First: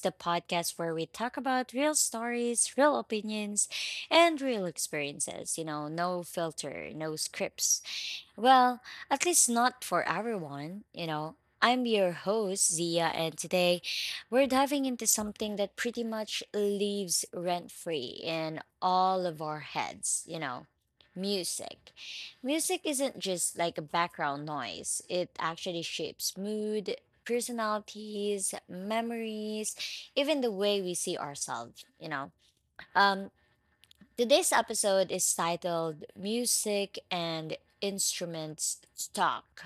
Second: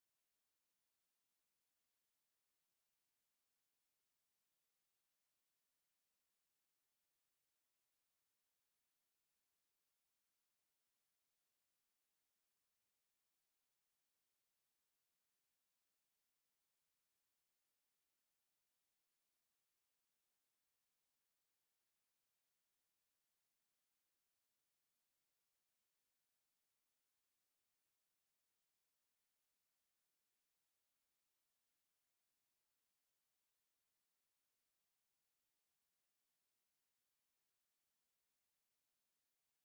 the podcast where we talk about real stories, real opinions, and real experiences. You know, no filter, no scripts. Well, at least not for everyone, you know. I'm your host, Zia, and today we're diving into something that pretty much leaves rent free in all of our heads, you know. Music. Music isn't just like a background noise, it actually shapes mood, personalities, memories, even the way we see ourselves, you know. Um, Today's episode is titled Music and Instruments Talk.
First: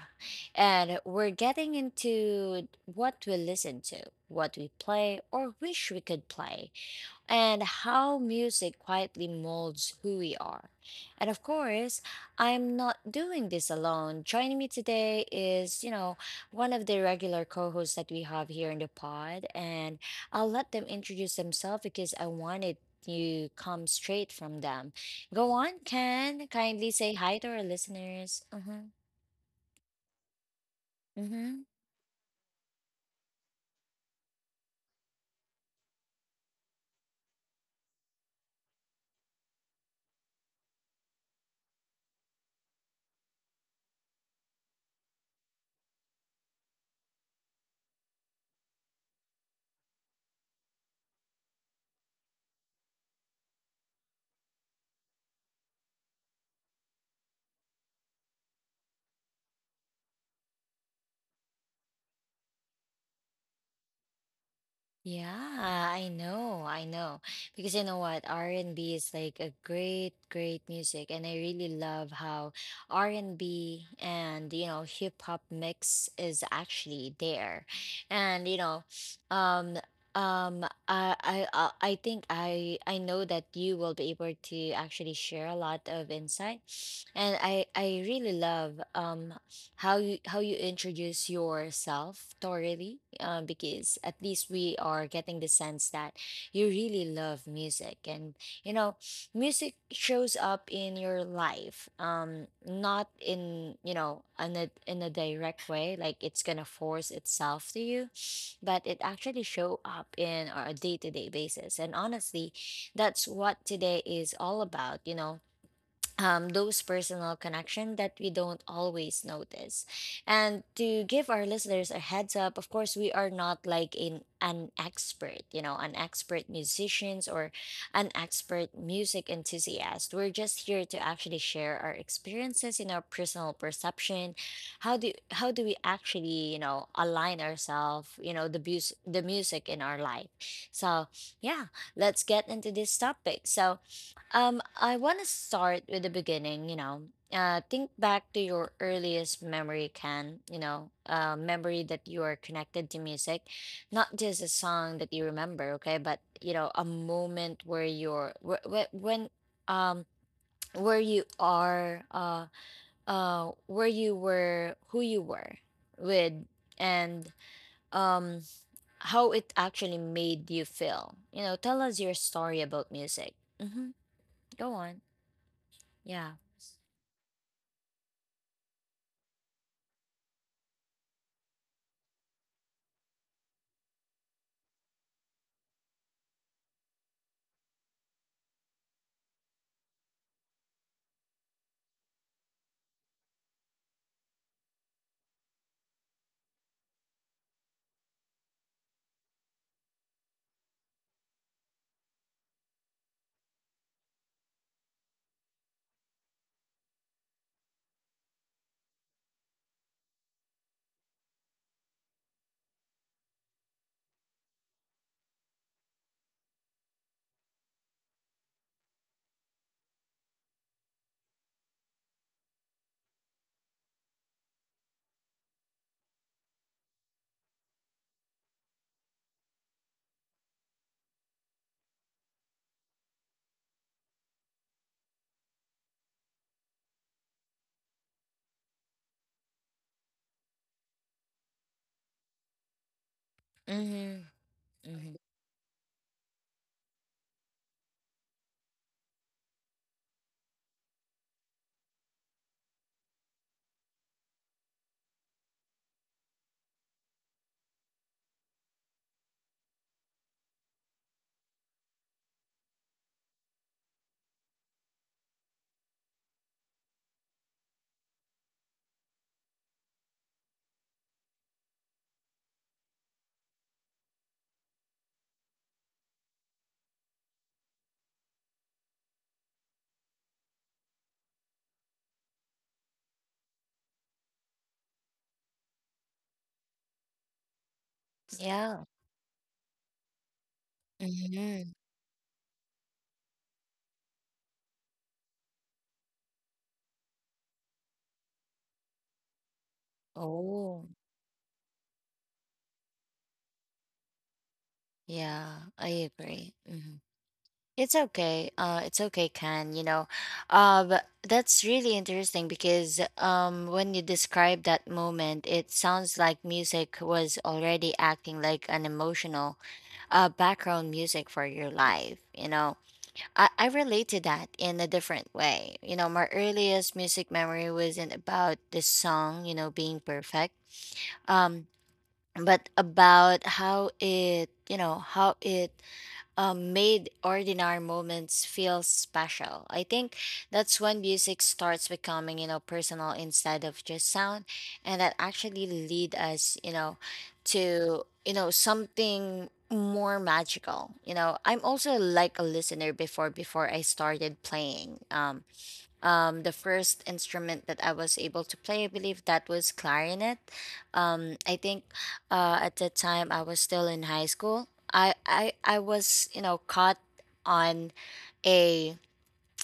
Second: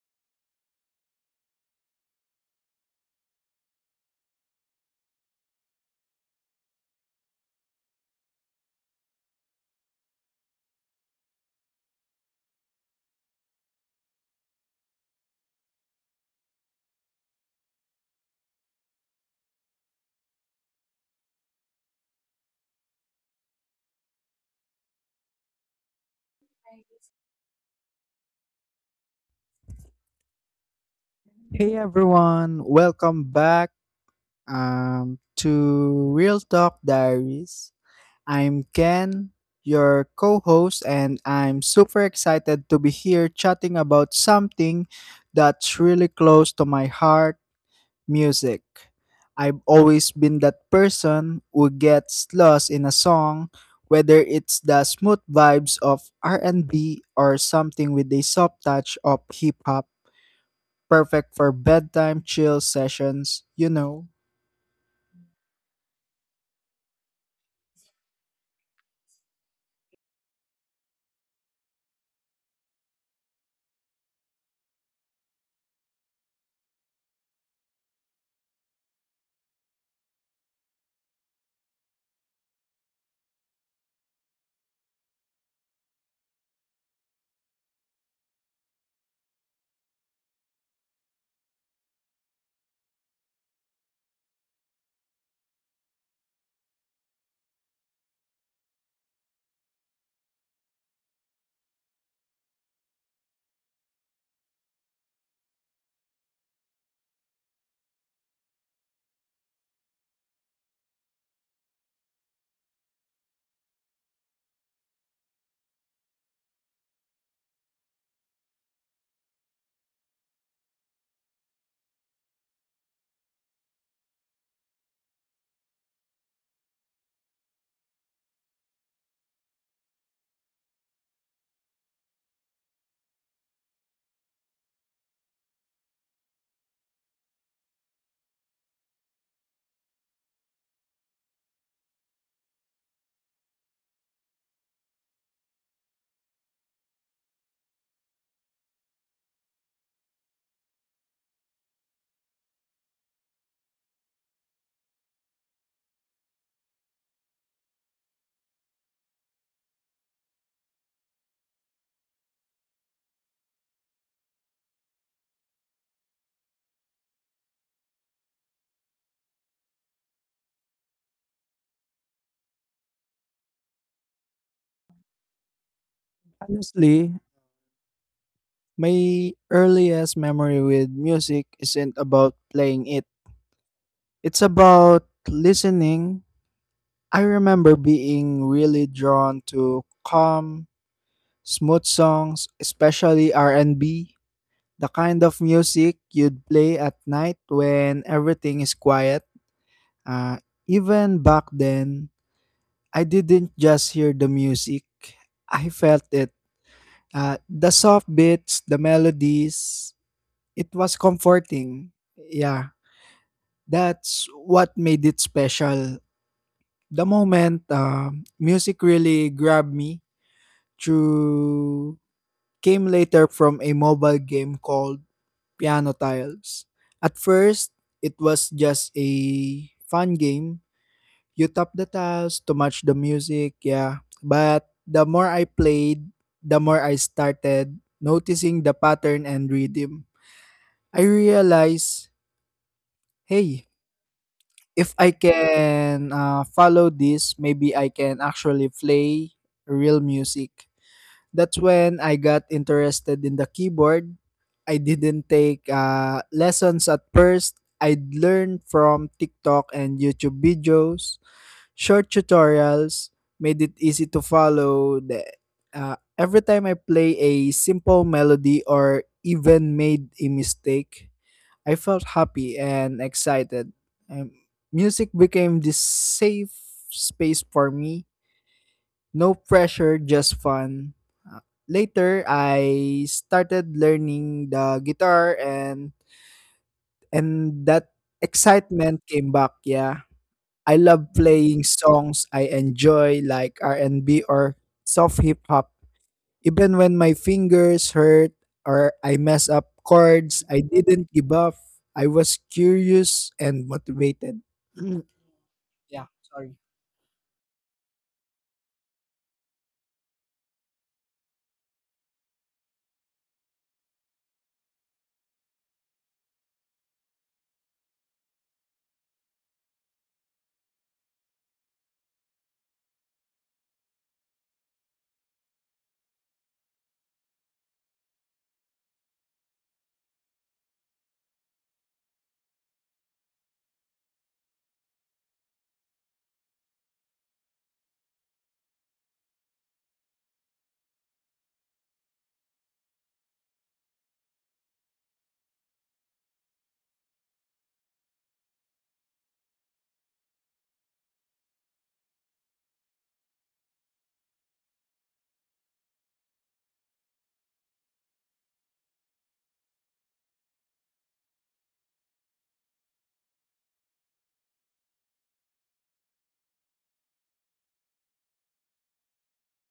And we're getting into what we listen to, what we play, or wish we could play, and how music quietly molds who we are. And of course, I'm not doing this alone. Joining me today is, you know, one of the regular co hosts that we have here in the pod. And I'll let them introduce themselves because I wanted you come straight from them. Go on, Ken. Kindly say hi to our listeners. Mm-hmm. Hey everyone, welcome back to Real Talk Diaries. I'm Ken, your co host, and I'm super excited to be here chatting about something that's really close to my heart: music. I've always been that person who gets lost in a song, whether it's the smooth vibes of R&B or something with a soft touch of hip hop. Perfect for bedtime chill sessions, you know. Yeah, I know, I know. Because you know what, R&B is like a great music, and I really love how R&B and B and you know hip hop mix is actually there, and you know, um, I think I know that you will be able to actually share a lot of insight, and I really love how you introduce yourself thoroughly, because at least we are getting the sense that you really love music, and you know music shows up in your life, not in you know in a direct way like it's gonna force itself to you, but it actually show up in our day-to-day basis. And honestly that's what today is all about, you know. Those personal connection that we don't always notice. And to give our listeners a heads up, of course, we are not like in an expert, you know, an expert musicians or an expert music enthusiast. We're just here to actually share our experiences in our personal perception. How do we actually, you know, align ourselves, you know, the music in our life. So yeah, let's get into this topic. So I want to start with the beginning, you know. Think back to your earliest memory you can, you know, memory that you are connected to music, not just a song that you remember, okay, but you know, a moment where you're when um where you are where you were, who you were with, and um how it actually made you feel. You know, tell us your story about music. Mm-hmm. Go on. Yeah. Honestly, my earliest memory with music isn't about playing it. It's about listening. I remember being really drawn to calm, smooth songs, especially R&B, the kind of music you'd play at night when everything is quiet. Uh, Even back then, I didn't just hear the music, I felt it. The soft beats, the melodies, it was comforting. Yeah, that's what made it special. The moment music really grabbed me through came later from a mobile game called Piano Tiles. At first, it was just a fun game. You tap the tiles to match the music, yeah. But the more I played, the more I started noticing the pattern and rhythm. I realize, hey, Mhm. if I Mhm. can follow this, maybe I can actually play real music. That's when I got interested in the keyboard. I didn't take lessons at first. I learned from TikTok and YouTube videos; short tutorials made it easy to follow. Every time I play a simple melody or even made a mistake, I felt happy and excited. Um, Music became this safe space for me. No pressure, just fun. Uh, Later, I started learning the guitar, and that Yeah. excitement came back, yeah. I love playing Mhm. songs I enjoy like R&B or soft hip hop. Even when my fingers hurt or I mess up chords, I Oh. didn't give up. I was curious and motivated. Mm, Yeah, yeah, I sorry. agree. Mhm. It's okay. It's okay, Ken, you know. But that's really interesting because when you describe that moment, it sounds like music was already acting like an emotional background music for your life, you know. I relate to that in a different way. You know, my earliest music memory wasn't about the song, you know, being perfect. um but about how it, you know, how it, made ordinary moments feel special. I think that's when music starts becoming, you know, personal instead of just sound. And that actually lead us, you know, to you know something more magical, you know. I'm also like a listener, before I started playing, the first instrument that I was able to play, I believe that was clarinet. I think, at the time I was still in high school. I was you know caught on a,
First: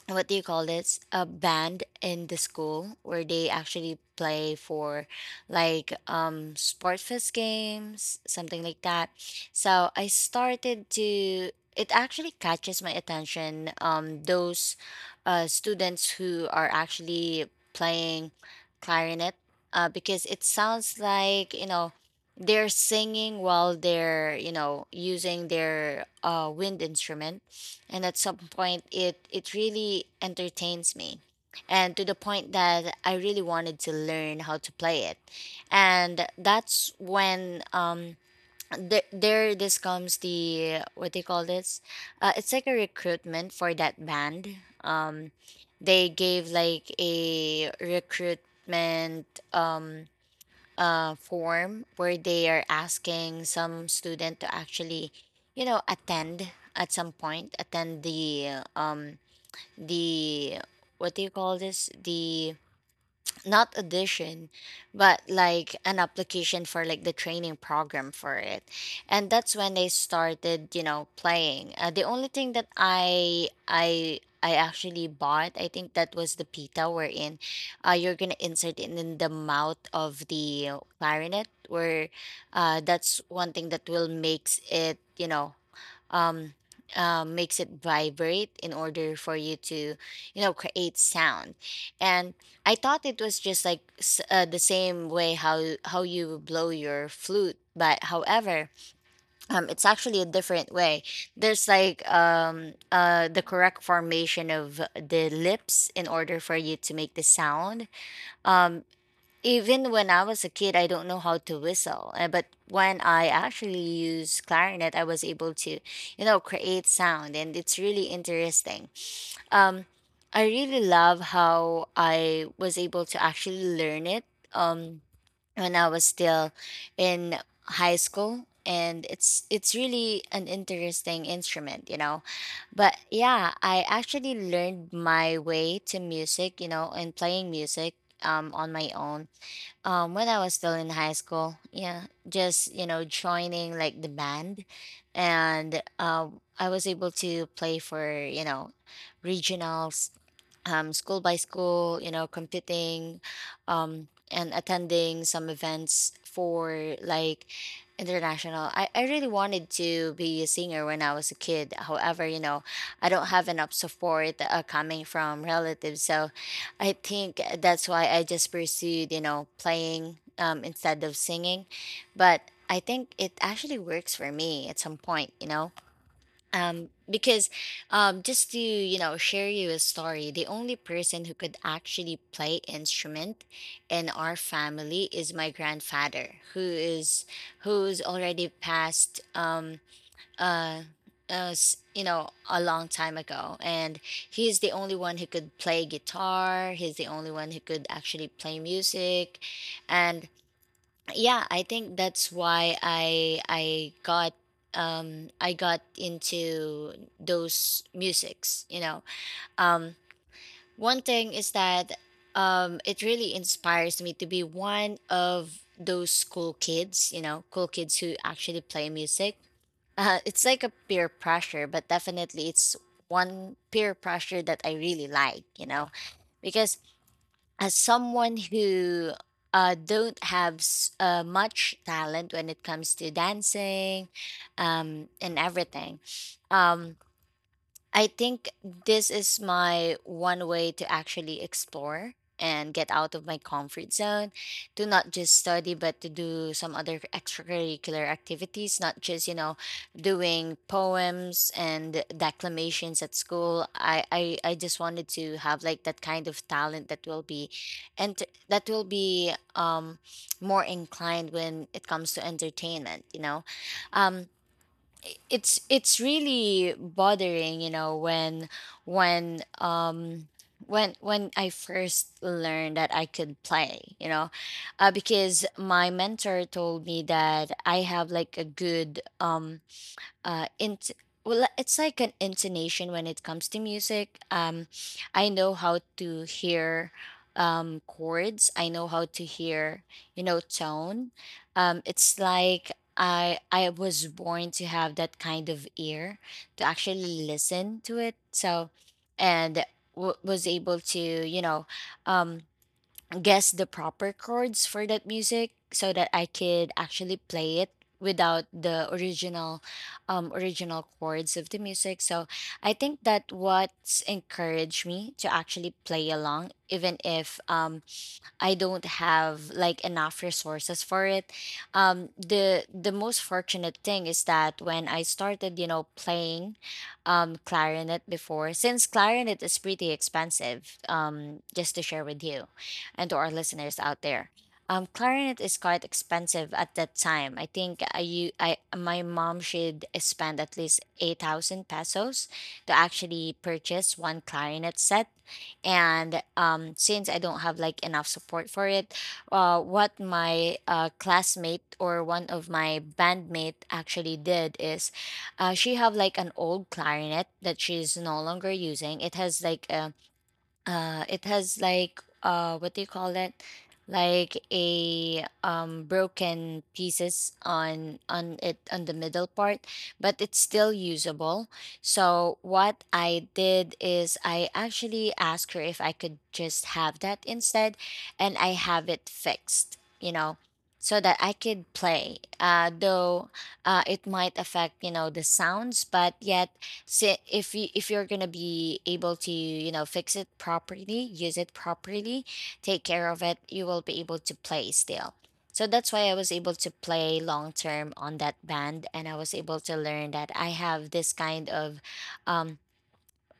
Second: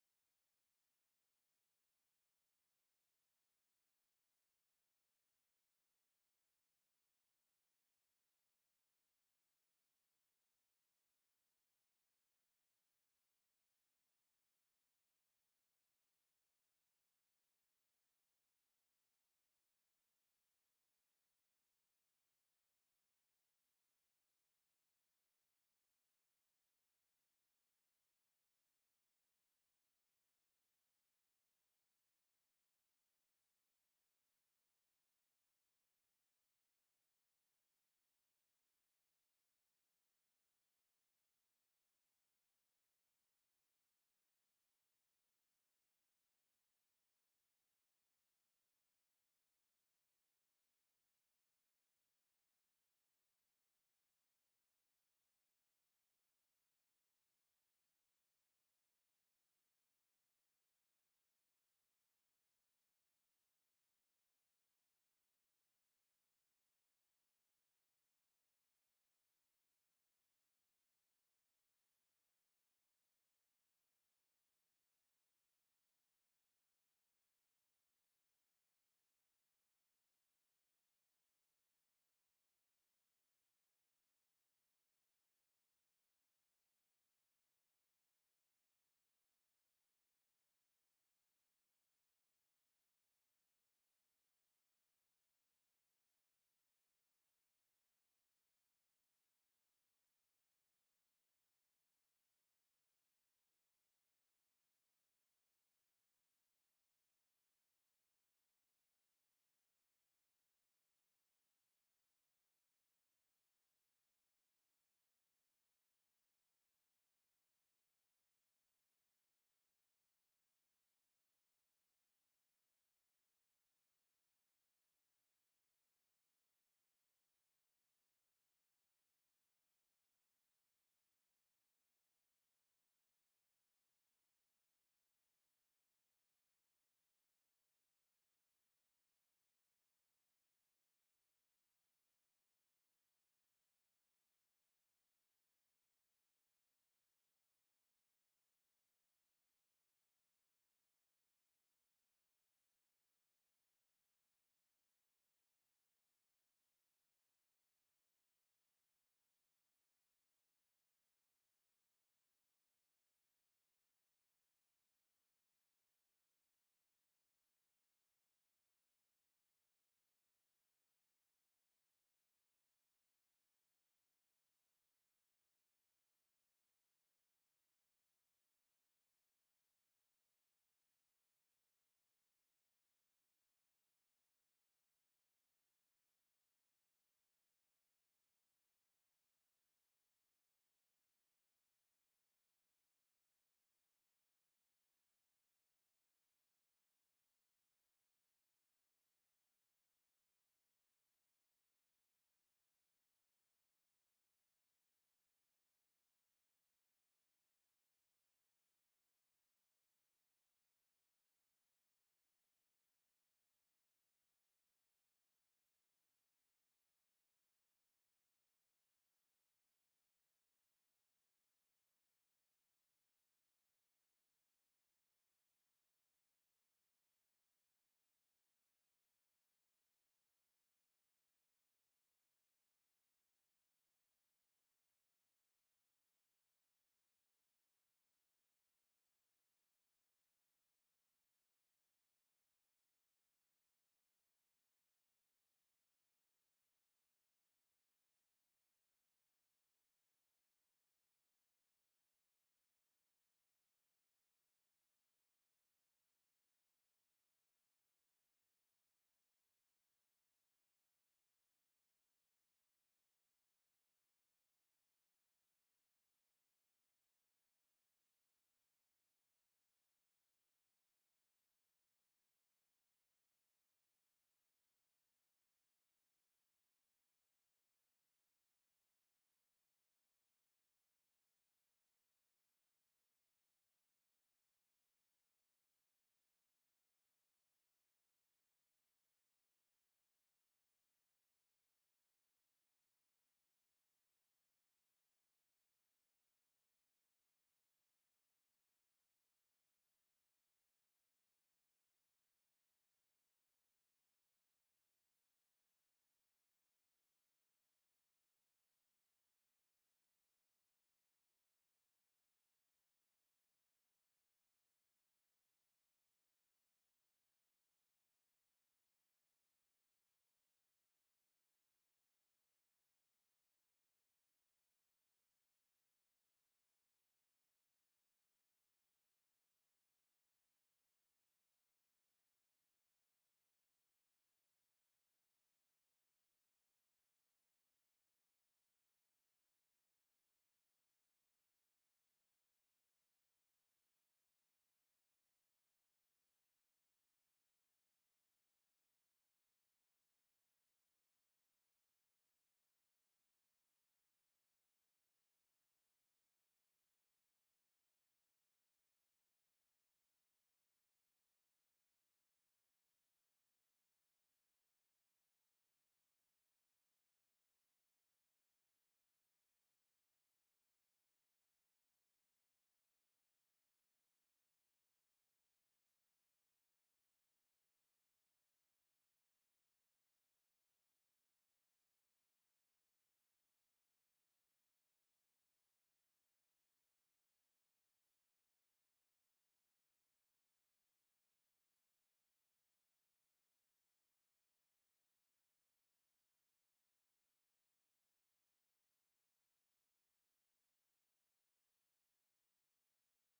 what do you call this, a band in the school where they actually play for like sport fest games, something like that. So I started to, it actually catches my attention, those students who are actually playing clarinet, because it sounds like you know they're singing while they're you know using their wind instrument. And at some point it really entertains me, and to the point that I really wanted to learn how to play it. And that's when th- there this comes the, what they call this, it's like a recruitment for that band. um they gave like a recruitment, um form where they are asking some student to actually, you know, attend at some point, attend the the what do you call this? The, not audition, but like an application for like the training program for it. And that's when they started you know playing, the only thing that I actually bought, I think that was the pita, wherein you're gonna insert it in the mouth of the clarinet, where that's one thing that will makes it you know, um, makes it vibrate in order for you to, you know, create sound. And I thought it was just like the same way how you blow your flute, but however, it's actually a different way. There's like the correct formation of the lips in order for you to make the sound. Um, Even when I was a kid, I don't know how to whistle. But when I actually use clarinet, I was able to, you know, create sound, and it's really interesting. Um, I really love how I was able to actually learn it, um, when I was still in high school, and it's really an interesting instrument, you know. But yeah, I actually learned my way to music, you know, and playing music, on my own, when I was still in high school. Yeah, just you know joining like the band, and I was able to play for you know regionals, school by school, you know, competing, and attending some events for like international. I really wanted to be a singer when I was a kid. However, you know, I don't have enough support, coming from relatives. So I think that's why I just pursued, you know, playing, instead of singing. But I think it actually works for me at some point, you know. Because, just to you know share you a story, the only person who could actually play instrument in our family is my grandfather, who is who's already passed uh, you know a long time ago, and he's the only one who could play guitar. He's the only one who could actually play music, and yeah I think that's why I got I got into those musics, you know. um One thing is that it really inspires me to be one of those cool kids, you know, cool kids who actually play music. It's like a peer pressure, but definitely it's one peer pressure that I really like, you know. Because as someone who, don't have much talent when it comes to dancing, and everything. Um, I think this is my one way to actually explore and get out of my comfort zone, to not just study but to do some other extracurricular activities, not just you know doing poems and declamations at school. I just wanted to have like that kind of talent that will be, and that will be, more inclined when it comes to entertainment, you know. um it's really bothering you know when when um when I first learned that I could play, you know, because my mentor told me that I have like a good int well it's like an intonation when it comes to music. I know how to hear chords. I know how to hear you know tone. It's like I was born to have that kind of ear to actually listen to it. So, and was able to, you know, um guess the proper chords for that music so that I could actually play it without the original chords of the music. So I think that what's encouraged me to actually play along, even if I don't have like enough resources for it. The most fortunate thing is that when I started, you know, playing, clarinet before, since clarinet is pretty expensive, just to share with you and to our listeners out there. Clarinet is quite expensive at that time. I think I my mom should spend at least 8,000 pesos to actually purchase one clarinet set, and since I don't have like enough support for it, what my classmate or one of my bandmate actually did is, she have like an old clarinet that she's no longer using. It has like a it has like what do you call it like a broken pieces on it on the middle part, but it's still usable. So what I did is I actually asked her if I could just have that instead, and I have it fixed, you know, so that I could play. Though It might affect, you know, the sounds, but yet, so if you if you're gonna be able to, fix it properly, use it properly, take care of it, you will be able to play still. So that's why I was able to play long term on that band, and I was able to learn that I have this kind of um,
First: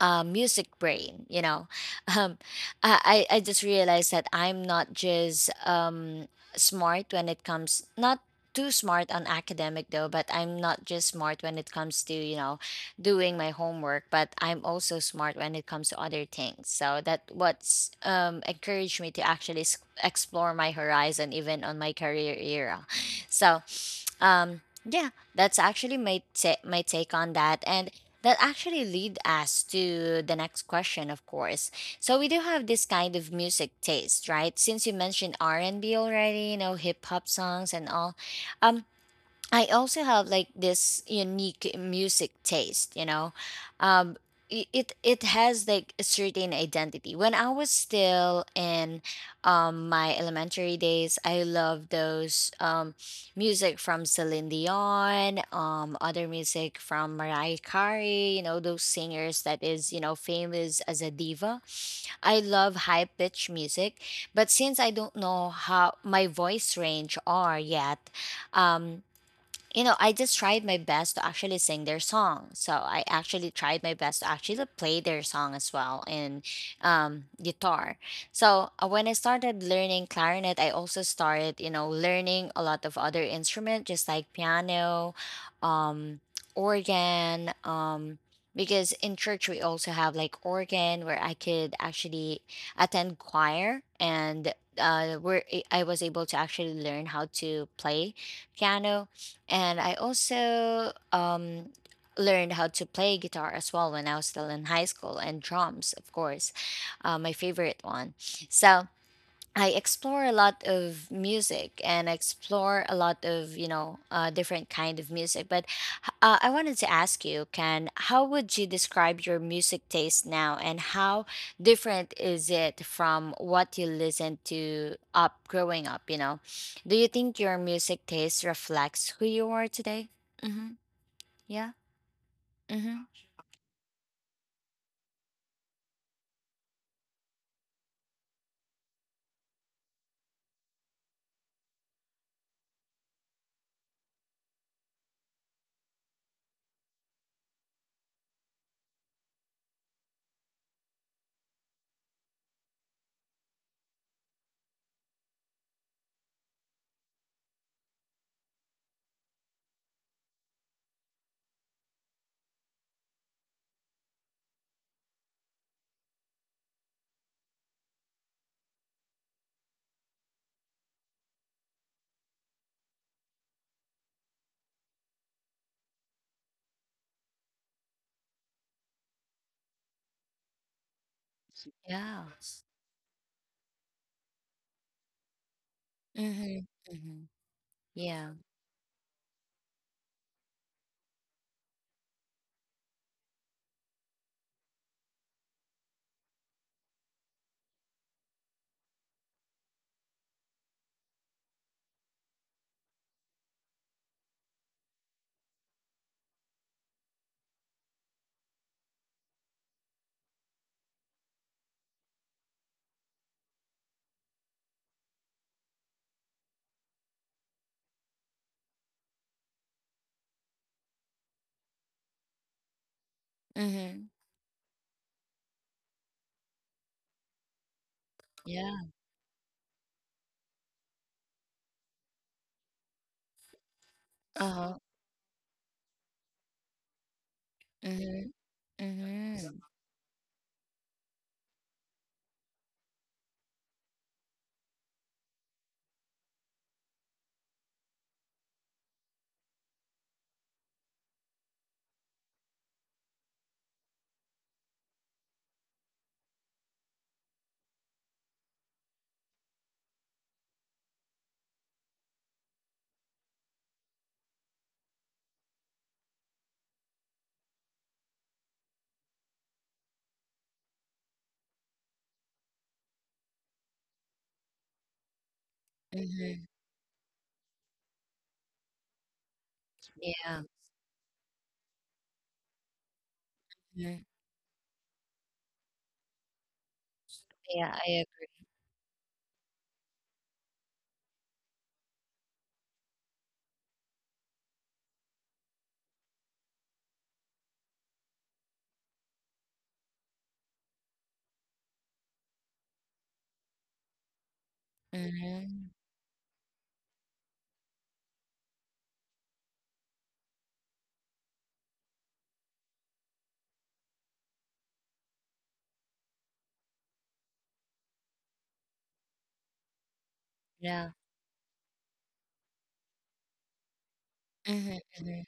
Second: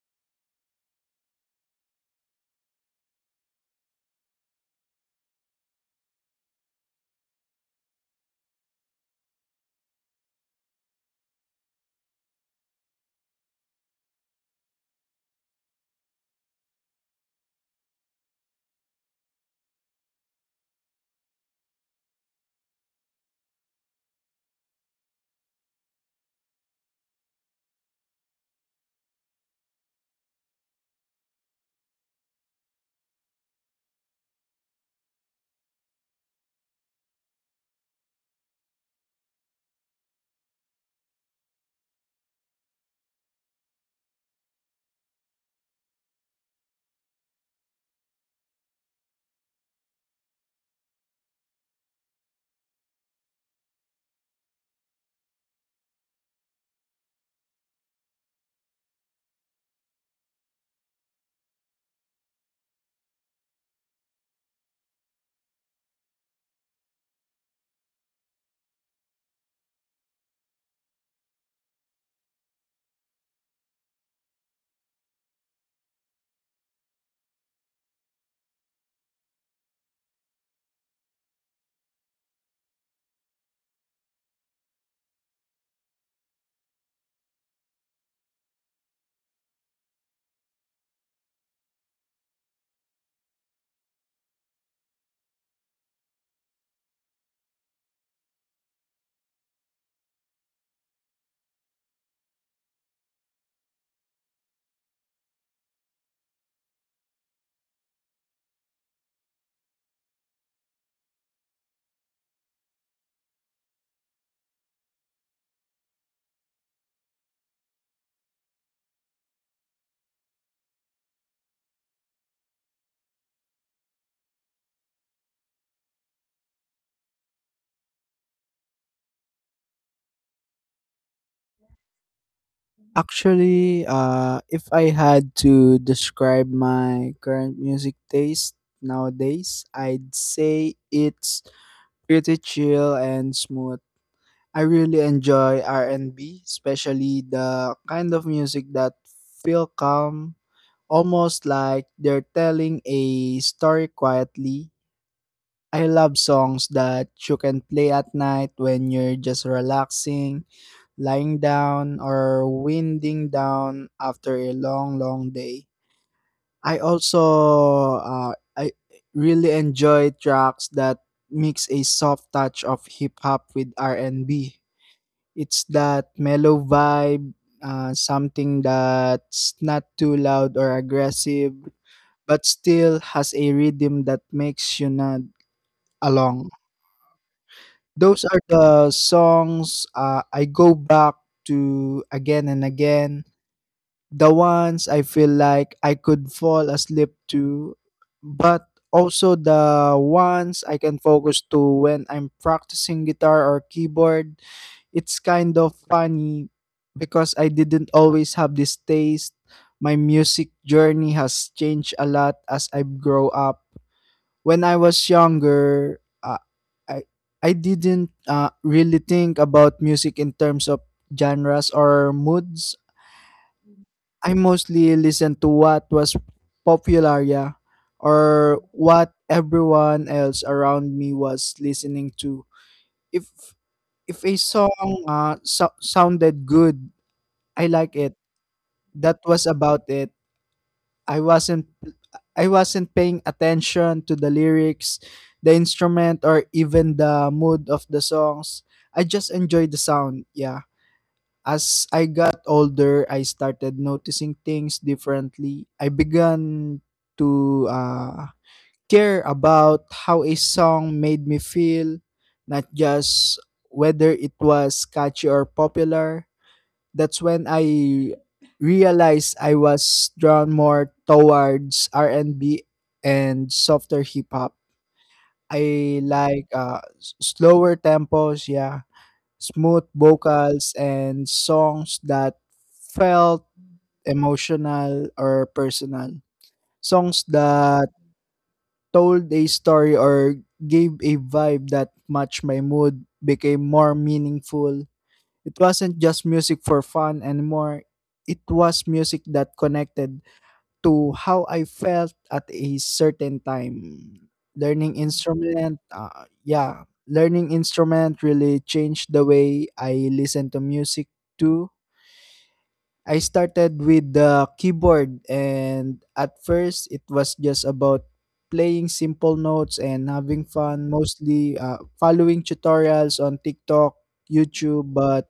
music brain. um, I just realized that I'm not just smart when it comes, not too smart on academic though, but I'm not just smart when it comes to, doing my homework, but I'm also smart when it comes to other things. So that what's encouraged me to actually explore my horizon even on my career era. So um, yeah, that's actually my take on that, and that actually lead us to the next question, of course. So we do have this kind of music taste, right? Since you mentioned R and B already, you know, hip hop songs and all. Um, I also have like this unique music taste, you know. Um it it has like a certain identity. When I was still in my elementary days, I loved those music from Celine Dion, other music from Mariah Carey, you know, those singers that is, you know, famous as a diva. I love high pitch music, but since I don't know how my voice range are yet, um you know, I just tried my best to actually sing their song. So I actually tried my best to actually play their song as well in guitar. So when I started learning clarinet, I also started, you know, learning a lot of other instruments, just like piano, um, organ, because in church we also have like organ where I could actually attend choir, and where I was able to actually learn how to play piano. And I also learned how to play guitar as well when I was still in high school, and drums, of course, my favorite one. So I explore a lot of music and I explore a lot of, you know, different kind of music. But I wanted to ask you, Ken, how would you describe your music taste now, and how different is it from what you listened to up growing up? You know, do you think your music taste reflects who you are today? Mm-hmm. Yeah. Mm-hmm. Actually, if I had to describe my current music taste nowadays, I'd say it's pretty chill and smooth. I really enjoy R&B, especially the kind of music that feel calm, almost like they're telling a story quietly. I love songs that you can play at night when you're just relaxing, lying down, or winding down after a long, long day. I also I really enjoy tracks that mix a soft touch of hip hop with R&B. It's that mellow vibe, something that's not too loud or aggressive Yeah. but still has a rhythm that makes you nod along. Mm-hmm. Mm-hmm. Those Yeah. are the songs I go back to again and again. The ones I feel like I could fall asleep to, but also the ones I can focus to when I'm practicing guitar or keyboard. It's kind of funny because I didn't always have this taste. My music journey has changed a lot as I've grown up. When I was younger, I I didn't really think about music in terms of genres or moods. Mm-hmm. I mostly listened to what was popular, yeah, or Yeah. what everyone else around me was listening to. If if a Uh-huh. song sounded good, I like it. Mm-hmm. That was Mm-hmm. about it. I wasn't I wasn't paying attention to the lyrics, the instrument, or even the mood of the songs. I just enjoyed the sound. Yeah. As I got older, I started noticing things differently. I began to care about how a song made me feel, not just whether it was catchy or popular. That's when I realized I was drawn more towards R&B and B and softer hip hop. I Mm-hmm. like slower tempos, yeah, smooth Yeah. vocals and songs that felt Mm-hmm. emotional or personal. Songs Yeah, that I agree. told a story or gave a vibe that matched my mood became more meaningful. It wasn't just music for fun anymore. It was music that connected to how I felt at a certain time. Learning Mm-hmm. instrument, learning instrument really changed the way I listen to music too. I started with the keyboard, and at first it was just about playing simple notes and having fun, Yeah. mostly following tutorials on TikTok, Mm-hmm. YouTube, Mm-hmm. but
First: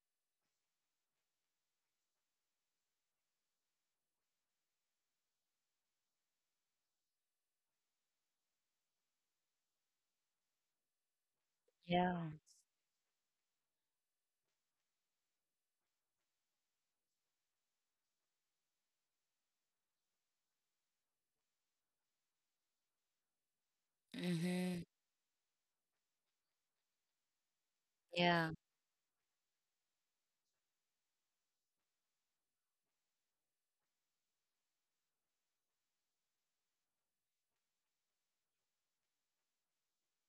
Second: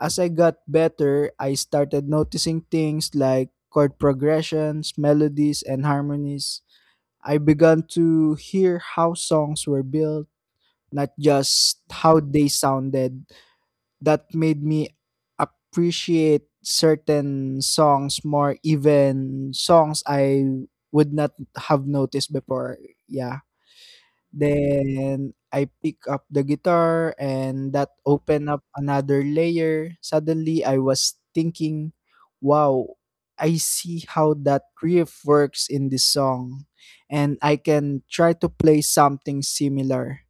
as I got better, I started noticing things like chord progressions, melodies, and harmonies. I began to hear how songs were built, not just Yeah. how they sounded. That made me appreciate certain songs more, even songs I would not have noticed before. Yeah. Mm-hmm. Then I pick up the guitar, and that opened Yeah. up another layer. Suddenly I was thinking, wow, I see how that riff works in this song, and I can try to play something similar.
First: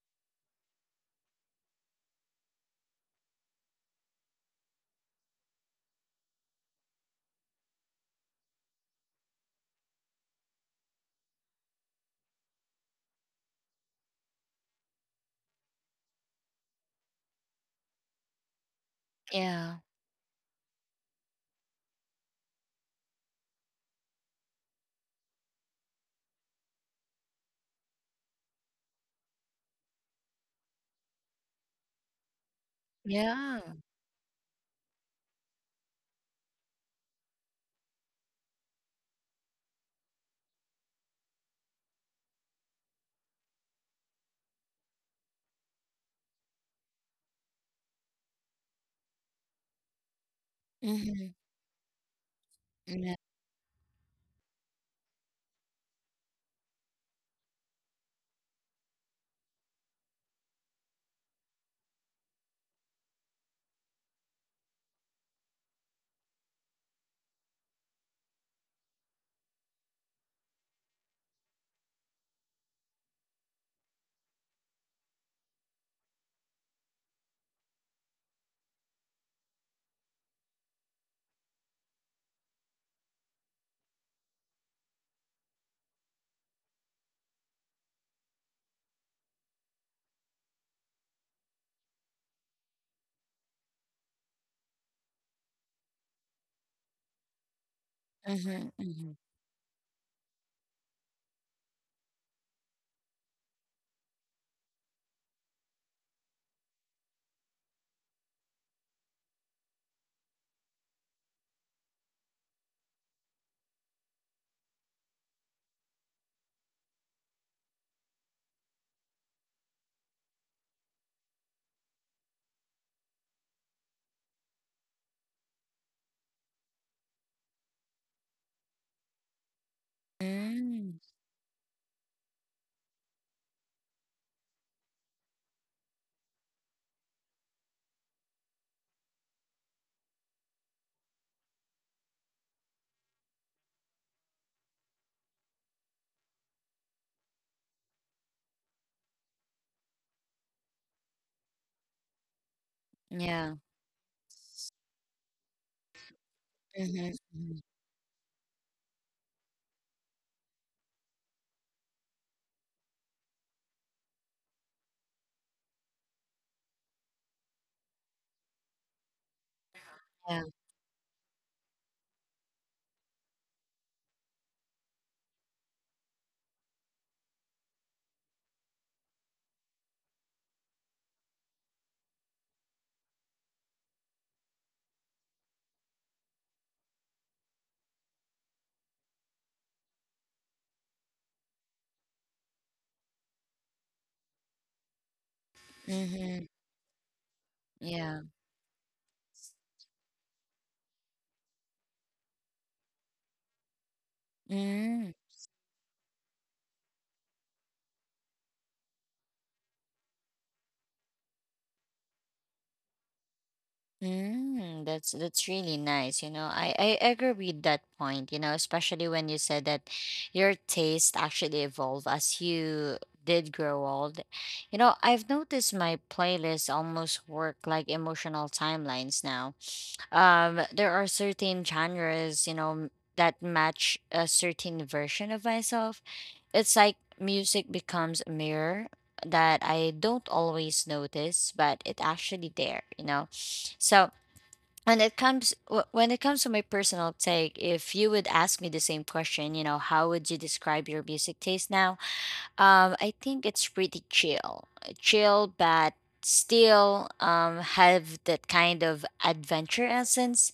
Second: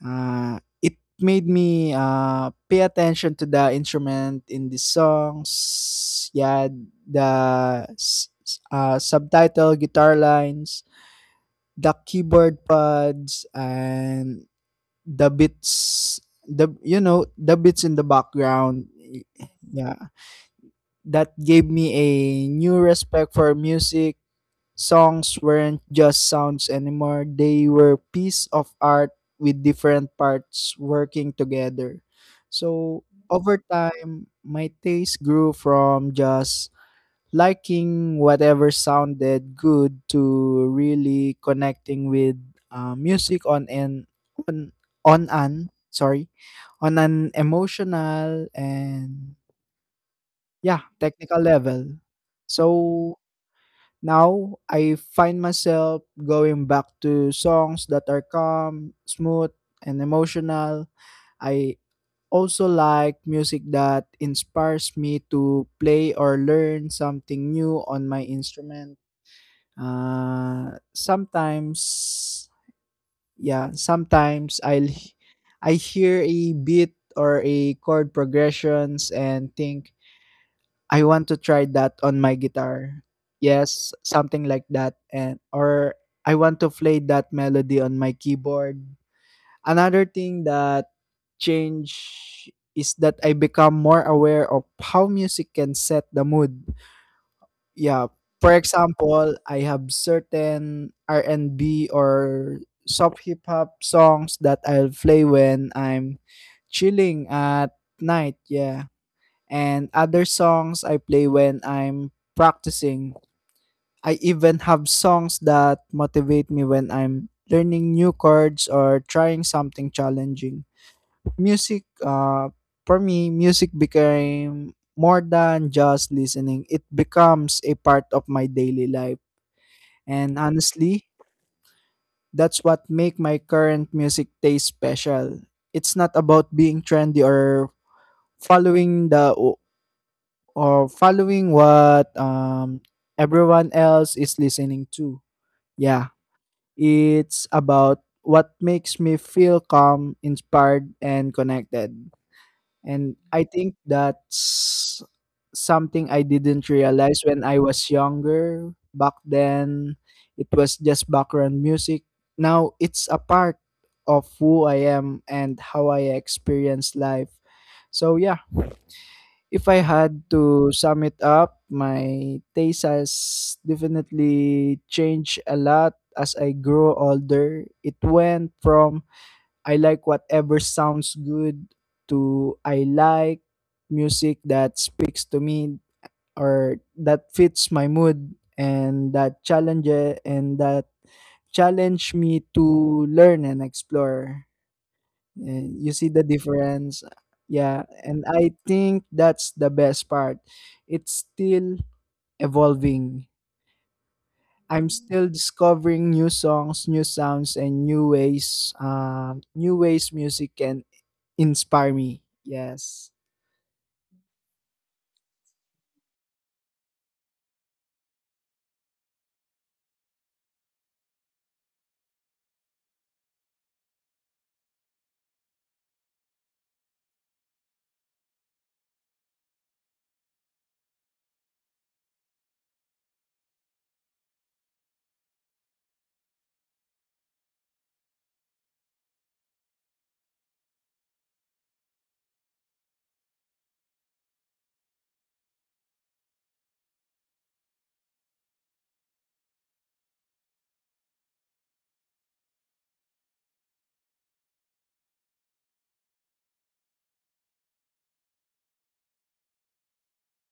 It made me pay attention to the instrument in the songs. Yeah, the subtitle, guitar lines, the keyboard pads, and the beats, the you know, the beats in the background, Yeah. yeah. That gave me a new respect for music. Songs weren't just sounds anymore, they were piece of art with different parts working together. So over Yeah. time my taste grew from just liking whatever sounded good to really connecting with music on, on an sorry on an emotional and, yeah, Mhm. technical level. Yeah. So now I find myself going back to songs that are calm, smooth and emotional. I also like music that inspires me to play or learn something new on my instrument. uh, sometimes, yeah, Sometimes I hear a beat or a chord progressions and think I want to try that on my guitar. Yes, something like that, and or I want to play that melody on my keyboard. Another thing that change is that I become more aware of how music can set the mood, yeah. For Mhm, mhm. example, I have certain R&B or soft hip hop songs that I'll play when I'm chilling at night, yeah. And other songs I play when I'm practicing. I even have songs that motivate me when I'm learning new chords or trying something challenging. Music uh for me music became more than just listening, it becomes a part of my daily life. And Mm. honestly, that's what make my current music taste special. It's not about being trendy or following the or following what everyone else is listening to, yeah. It's about what makes me feel calm, inspired and connected. And I Yeah. think that's something I didn't Mhm, realize when I mhm. was younger. Back then, it was just background music. Now it's a part of who I am and how I experience life. So, yeah, if I had Yeah. to sum it up, my taste has definitely changed a lot as I grew older. It went from I like whatever sounds good to I like music that speaks to me, or that fits my mood, and that and that challenge me to learn and explore. And you see the Mhm. difference. Yeah, Yeah. and I think that's the best part. It's still evolving. I'm Mm. still discovering new songs, new sounds, and new ways. New ways music can inspire me. Yes. Mm, that's really nice, you know. I agree with that point, you know, especially when you said that your taste actually evolved as you did grow old. You know, I've noticed my playlists almost work like emotional timelines now. There are certain genres that match a certain version of myself. It's like music becomes a mirror that I don't always notice, but it actually there, you know. So when it comes when it comes to my personal take, if you would ask me the same question, you know, how would you describe your music taste now? I think it's pretty chill, but still have that kind of adventure essence.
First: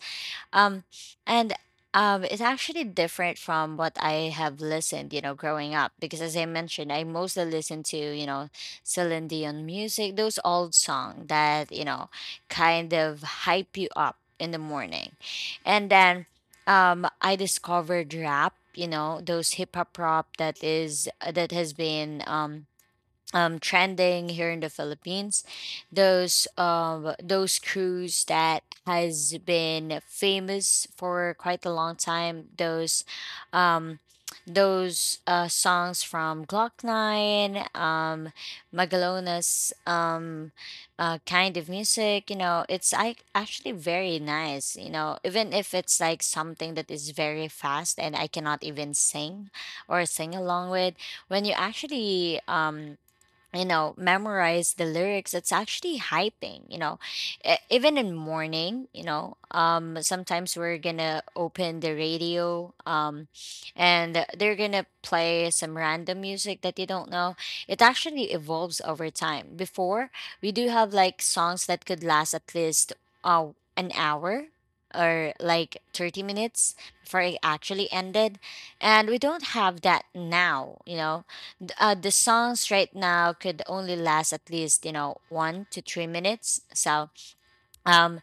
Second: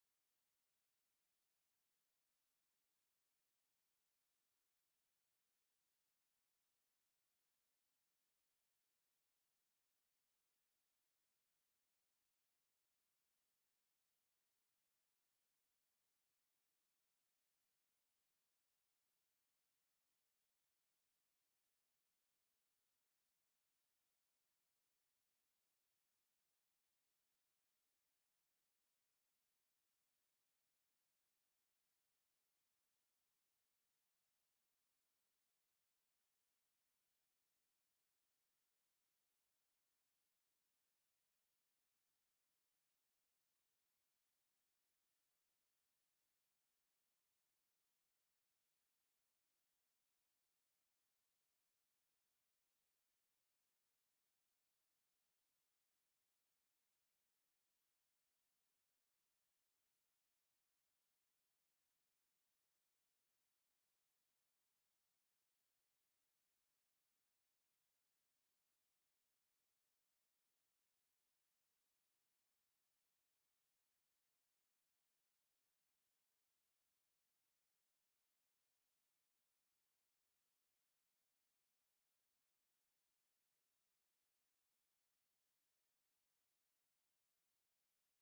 Um, and It's actually different from what I have listened, you know, growing up. Because as I mentioned, I mostly listen to, you know, Celine Dion music, those old songs that, you know, kind of hype you up in the morning. And then I discovered rap, you know, those hip hop rap that is, that has been trending here in the Philippines. Those crews that has been famous for quite a long time. Um, those songs from Glock Nine, Magalona's kind of music. You know, it's like actually very nice. You know, even if it's like something that is very fast and I cannot even sing or sing along with when you actually you know memorize the lyrics, it's actually hyping, you know. Even in morning, you know, sometimes we're gonna open the radio, and they're gonna play some random music that you don't know. It actually evolves over time. Before, we do have like songs that could last at least uh, an hour or like 30 minutes before it actually ended, and we don't have that now, you know. The songs right now could only last at least, you know, 1 to 3 minutes. So um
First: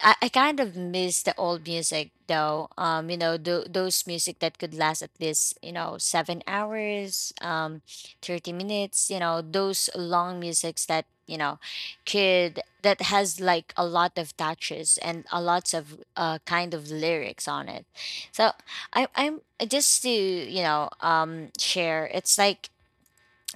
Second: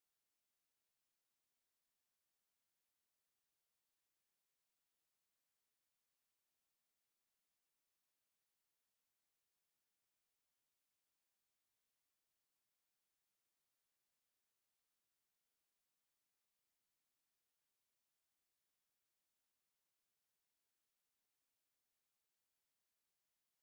I kind of miss the old music though. You know, those music that could last at least, you know, 7 hours, 30 minutes, you know, those long musics that, you know, could that has like a lot of touches and a lots of kind of lyrics on it. So I'm just to, you know, share. It's like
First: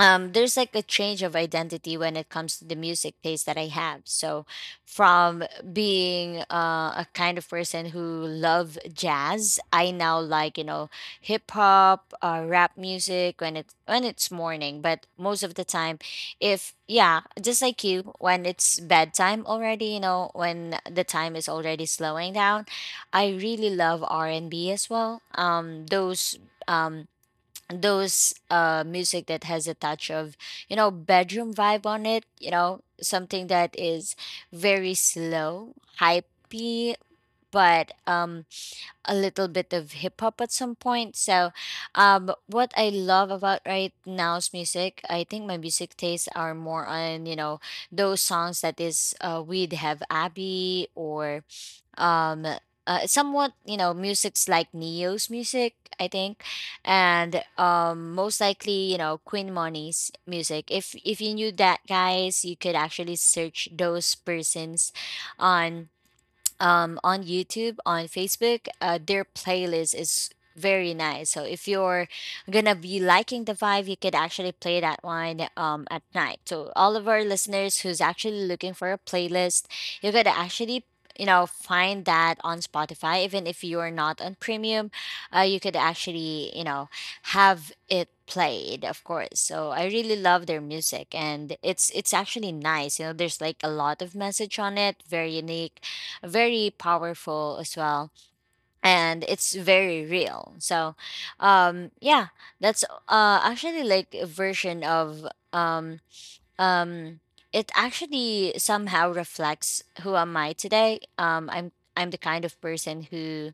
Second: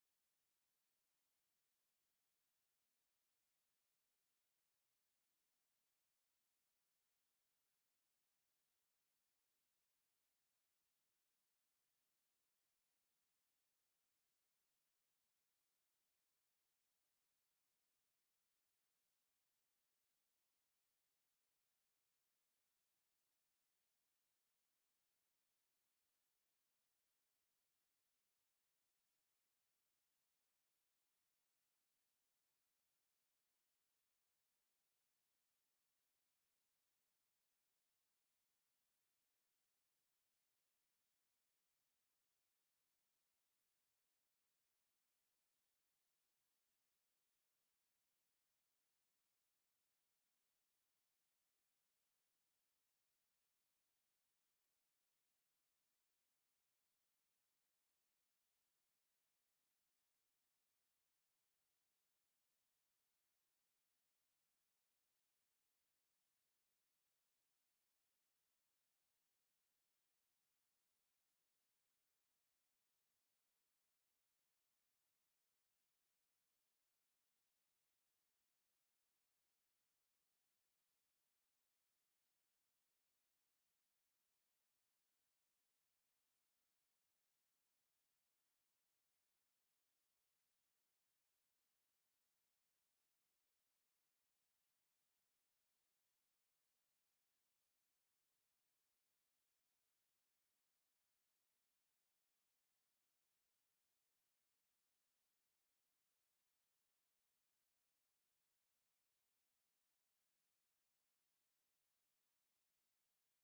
there's like a change of identity when it comes to the music taste that I have. So from being a kind of person who love jazz, I now like, you know, hip hop, rap music when it's morning. But most of the time, if yeah, just like you, when it's bedtime already, you know, when the time is already slowing down, I really love R and B as well. Um, those music that has a touch of, you know, bedroom vibe on it, you know, something that is very slow, hypey, but a little bit of hip hop at some point. So what I love about right now's music, I think my music tastes are more on, you know, those songs that is we'd have abby or um somewhat, you know, music's like neo's music, I think. And most likely, you know, queen money's music. If you knew that, guys, you could actually search those persons on on YouTube, on Facebook. Their playlist is very nice. So if you're gonna be liking the vibe, you could actually play that one at night. So all of our listeners who's actually looking for a playlist, you could actually, you know, find that on Spotify. Even if you are not on premium, you could actually, you know, have it played, of course. So I really love their music, and it's actually nice, you know. There's like a lot of message on it, very unique, very powerful as well, and it's very real. So yeah, that's actually like a version of um um it actually somehow reflects who am I today. I'm the kind of person who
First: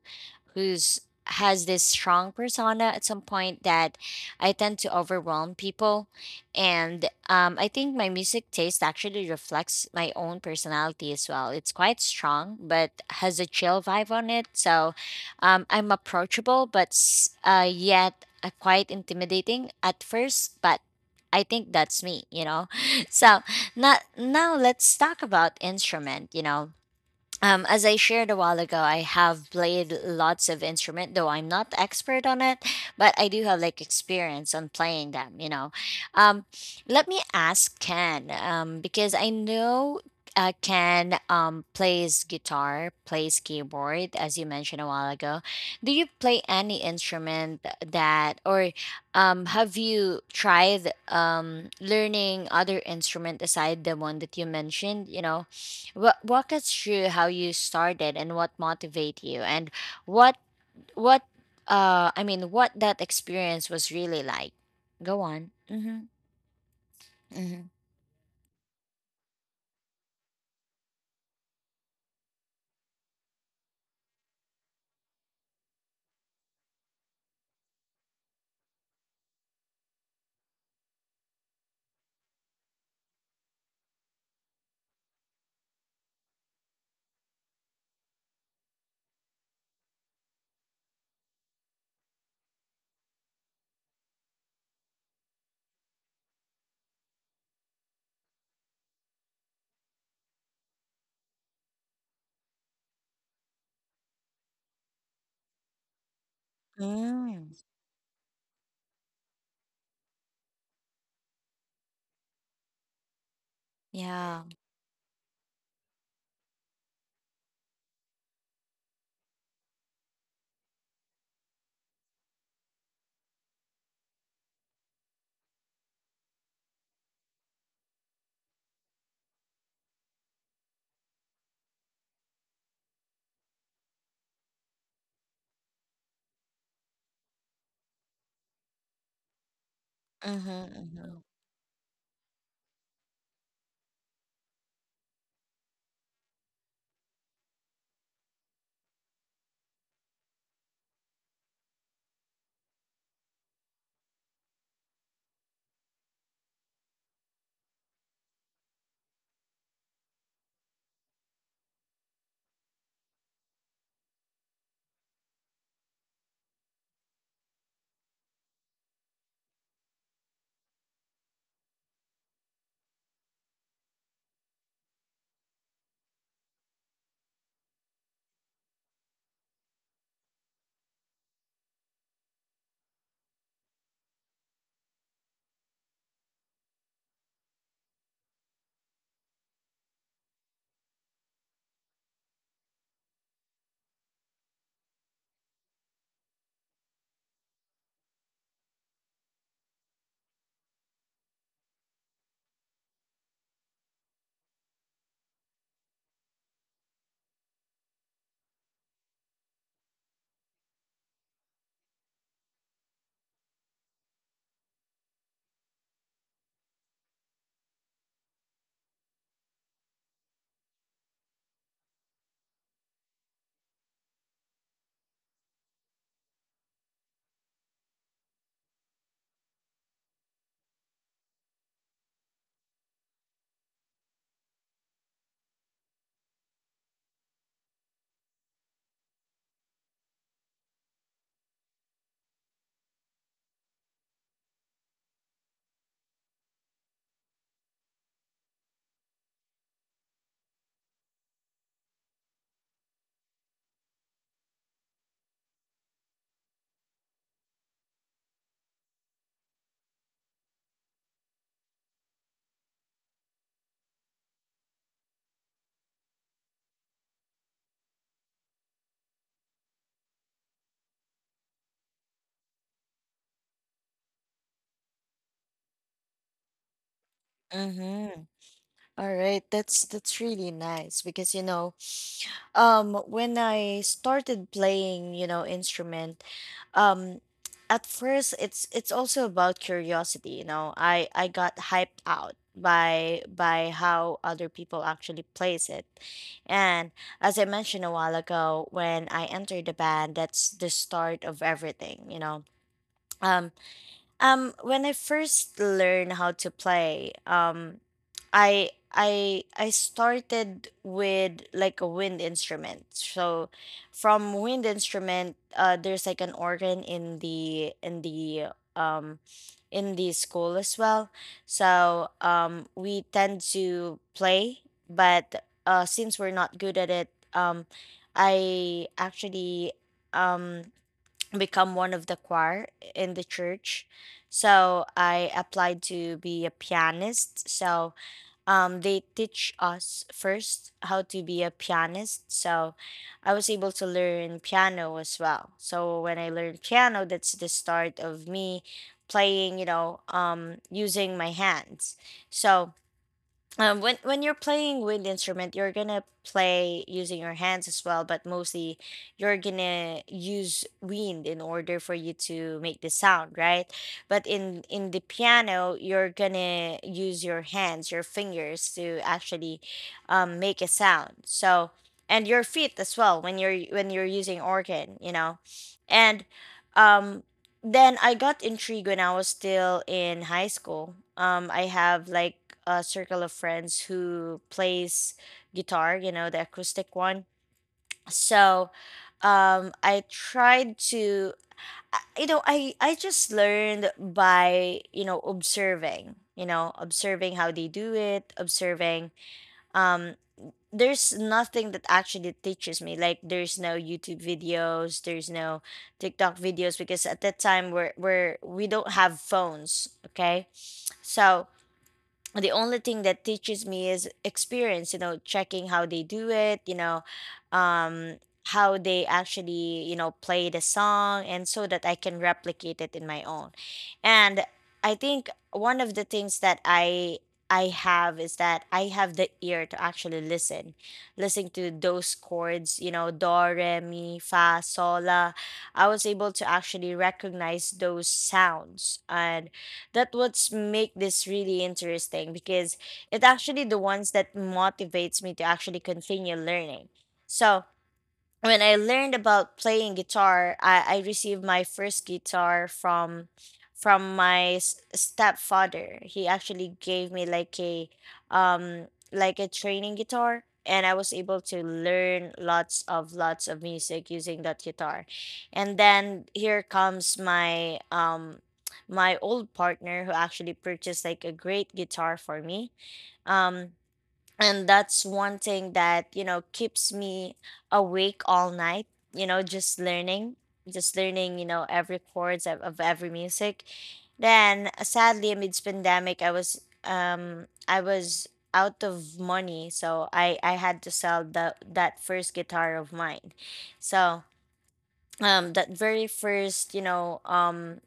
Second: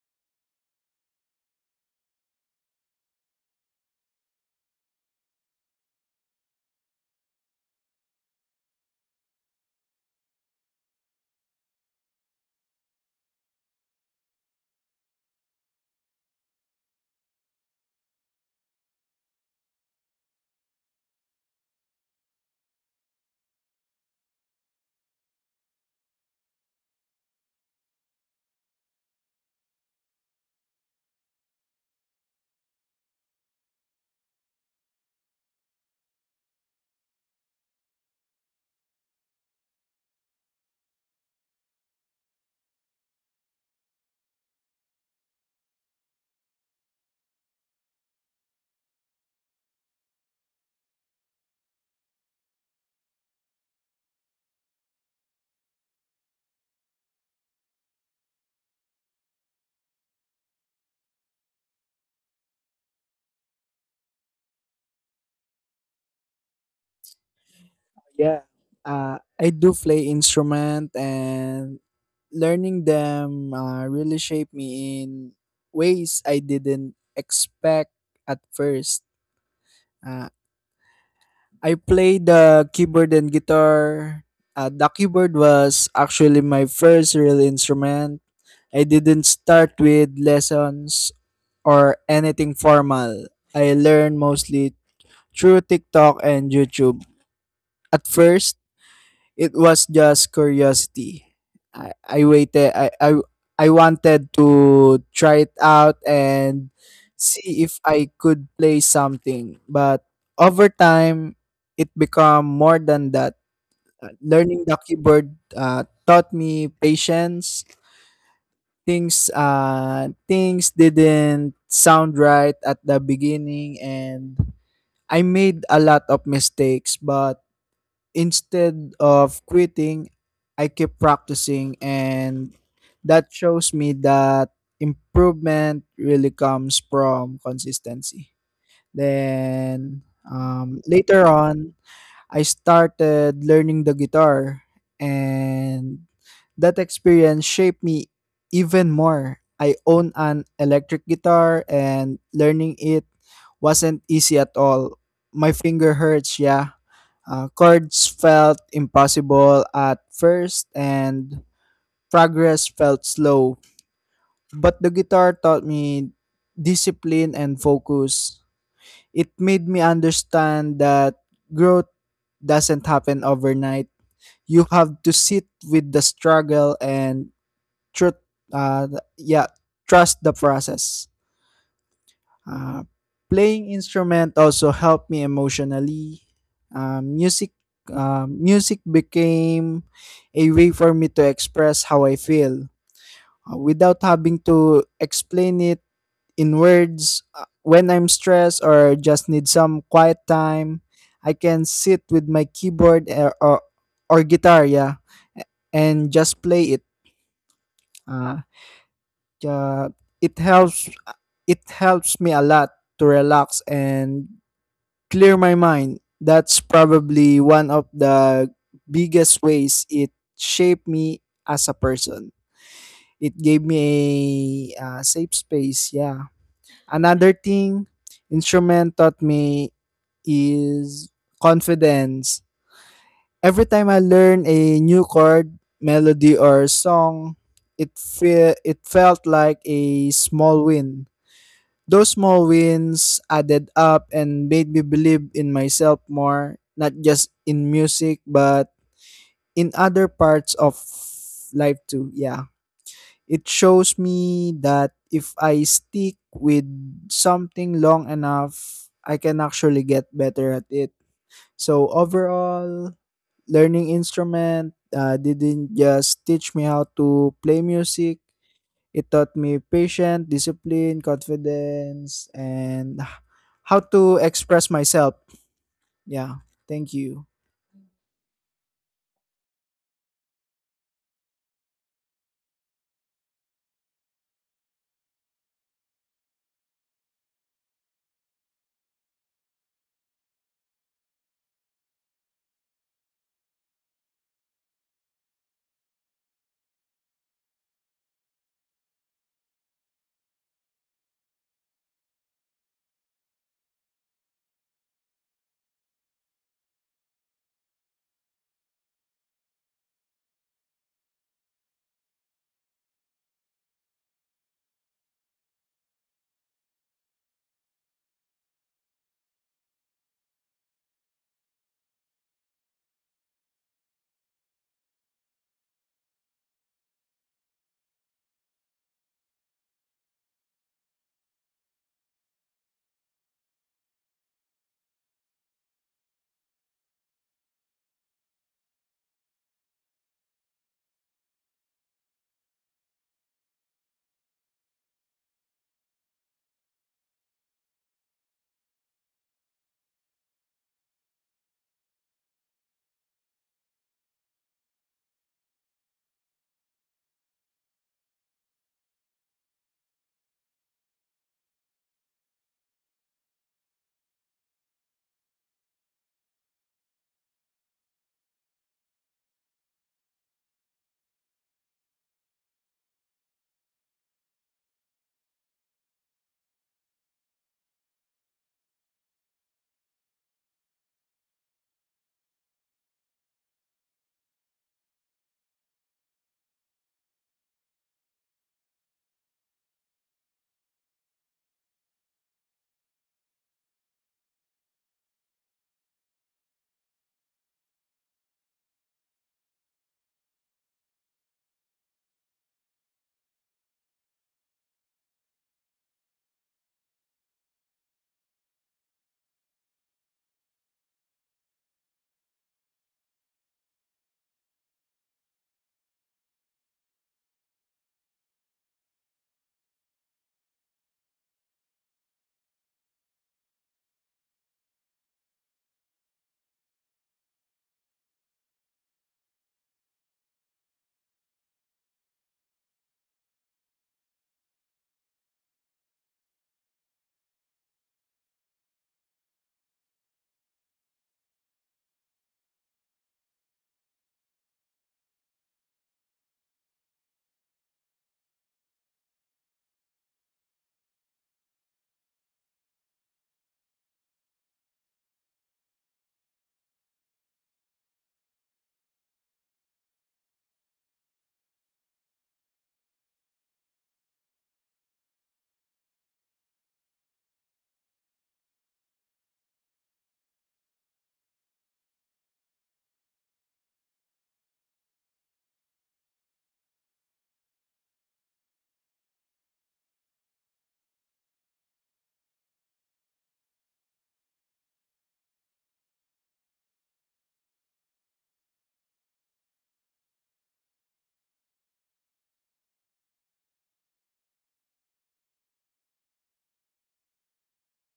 who's has this strong persona at some point that I tend to overwhelm people. And I think my music taste actually reflects my own personality as well. It's quite strong but has a chill vibe on it. So I'm approachable, but s- yet quite intimidating at first, but I think that's me, you know. So now let's talk about instrument, you know. As I shared a while ago, I have played lots of instrument, though I'm not expert on it, but I do have like experience on playing them. You know, um, let me ask Ken, because I know Ken, plays guitar, plays keyboard, as you mentioned a while ago. Do you play any instrument that, or have you tried learning other instrument aside the one that you mentioned? You know, Wa walk us through how you started and what motivated you, and what what I mean what that experience was really like. Go on. Mhm. Mhm. Yeah. I do play instrument, and learning them really shaped me in ways I didn't expect at first. Uh, I play the keyboard and guitar. The keyboard was actually my first real instrument. I didn't start with lessons or anything formal. I learned mostly through TikTok and YouTube. At first, it was just curiosity. I waited I wanted to try it out and see Mm. if I could play something. But over time, it became more than that. Yeah. Learning the keyboard taught me patience. Things didn't sound right at the beginning, and I made a lot of mistakes, but instead of quitting I kept practicing, and that shows me that improvement really comes from consistency. Then Mhm. later Mhm. on I started learning the guitar, and that experience shaped me even more. I own an electric guitar, and learning it wasn't easy at all. My finger hurts, yeah. Chords felt impossible at first, and progress felt slow. But the guitar taught me discipline and focus. It made me understand that growth doesn't happen overnight. You have to sit with the struggle and truth th- yeah trust the process. uh, Playing instrument also helped me emotionally. uh, music Music became a way for me to express how I feel, without having to explain it in words. When I'm stressed or just need some quiet time, I can sit with my keyboard or guitar, yeah, and just play it. Uh, uh, it helps uh, it helps me a lot to relax and clear my mind. That's probably one of the biggest ways it shaped me as a person. It gave me a safe space, yeah. Another thing instrument taught me is confidence. Every time I learn a new chord, melody or song, it felt like a small win. Those small wins added up and made me believe in myself more, not just in music but in other parts of life too. Yeah. It shows me that if I stick with something long enough, I can actually get better at it. So overall, learning instrument didn't just teach me how to play music. It taught me patience, discipline, confidence, and how to express myself. Yeah. Thank you. Mhm. All right, that's really nice because you know, when I started playing, you know, instrument, um at first it's also about curiosity, you know. I got hyped out by how other people actually plays it. And as I mentioned a while ago, when I entered the band, that's the start of everything, you know. um when I first learned how to play, I started with like a wind instrument. So from wind instrument, there's like an organ in the school as well. So we tend to play, but since we're not good at it, I actually um become one of the choir in the church. So I applied to be a pianist. So they teach us first how to be a pianist. So I was able to learn piano as well. So when I learned piano, that's the start of me playing, using my hands. So when you're playing wind instrument, you're gonna play using your hands as well, but mostly you're gonna use wind in order for you to make the sound, right? But in the piano, you're gonna use your hands, your fingers to actually make a sound. So and your feet as well when you're using organ, you know, and um then I got intrigued when I was still in high school. I have like a circle of friends who plays guitar, you know, the acoustic one. So, um, I tried to, I just learned by, you know, observing, you know, observing how they do it, observing. Um, there's nothing that actually teaches me. Like, there's no YouTube videos, there's no TikTok videos because at that time we don't have phones. Okay, so the only thing that teaches me is experience, you know, checking how they do it, you know, um how they actually, you know, play the song and so that I can replicate it in my own. And I think one of the things that I have is that I have the ear to actually listen to those chords, you know, do re mi fa sol la. I was able to actually recognize those sounds, and that what's make this really interesting because it actually the ones that motivates me to actually continue learning. So when I learned about playing guitar, I received my first guitar from my stepfather. He actually gave me like a training guitar, and I was able to learn lots of music using that guitar. And then here comes my my old partner who actually purchased like a great guitar for me. Um and that's one thing that, you know, keeps me awake all night, you know, just learning, just learning, you know, every chords of every music. Then sadly, amidst pandemic, I was, I was out of money, so I had to sell the that first guitar of mine. So that very first, you know,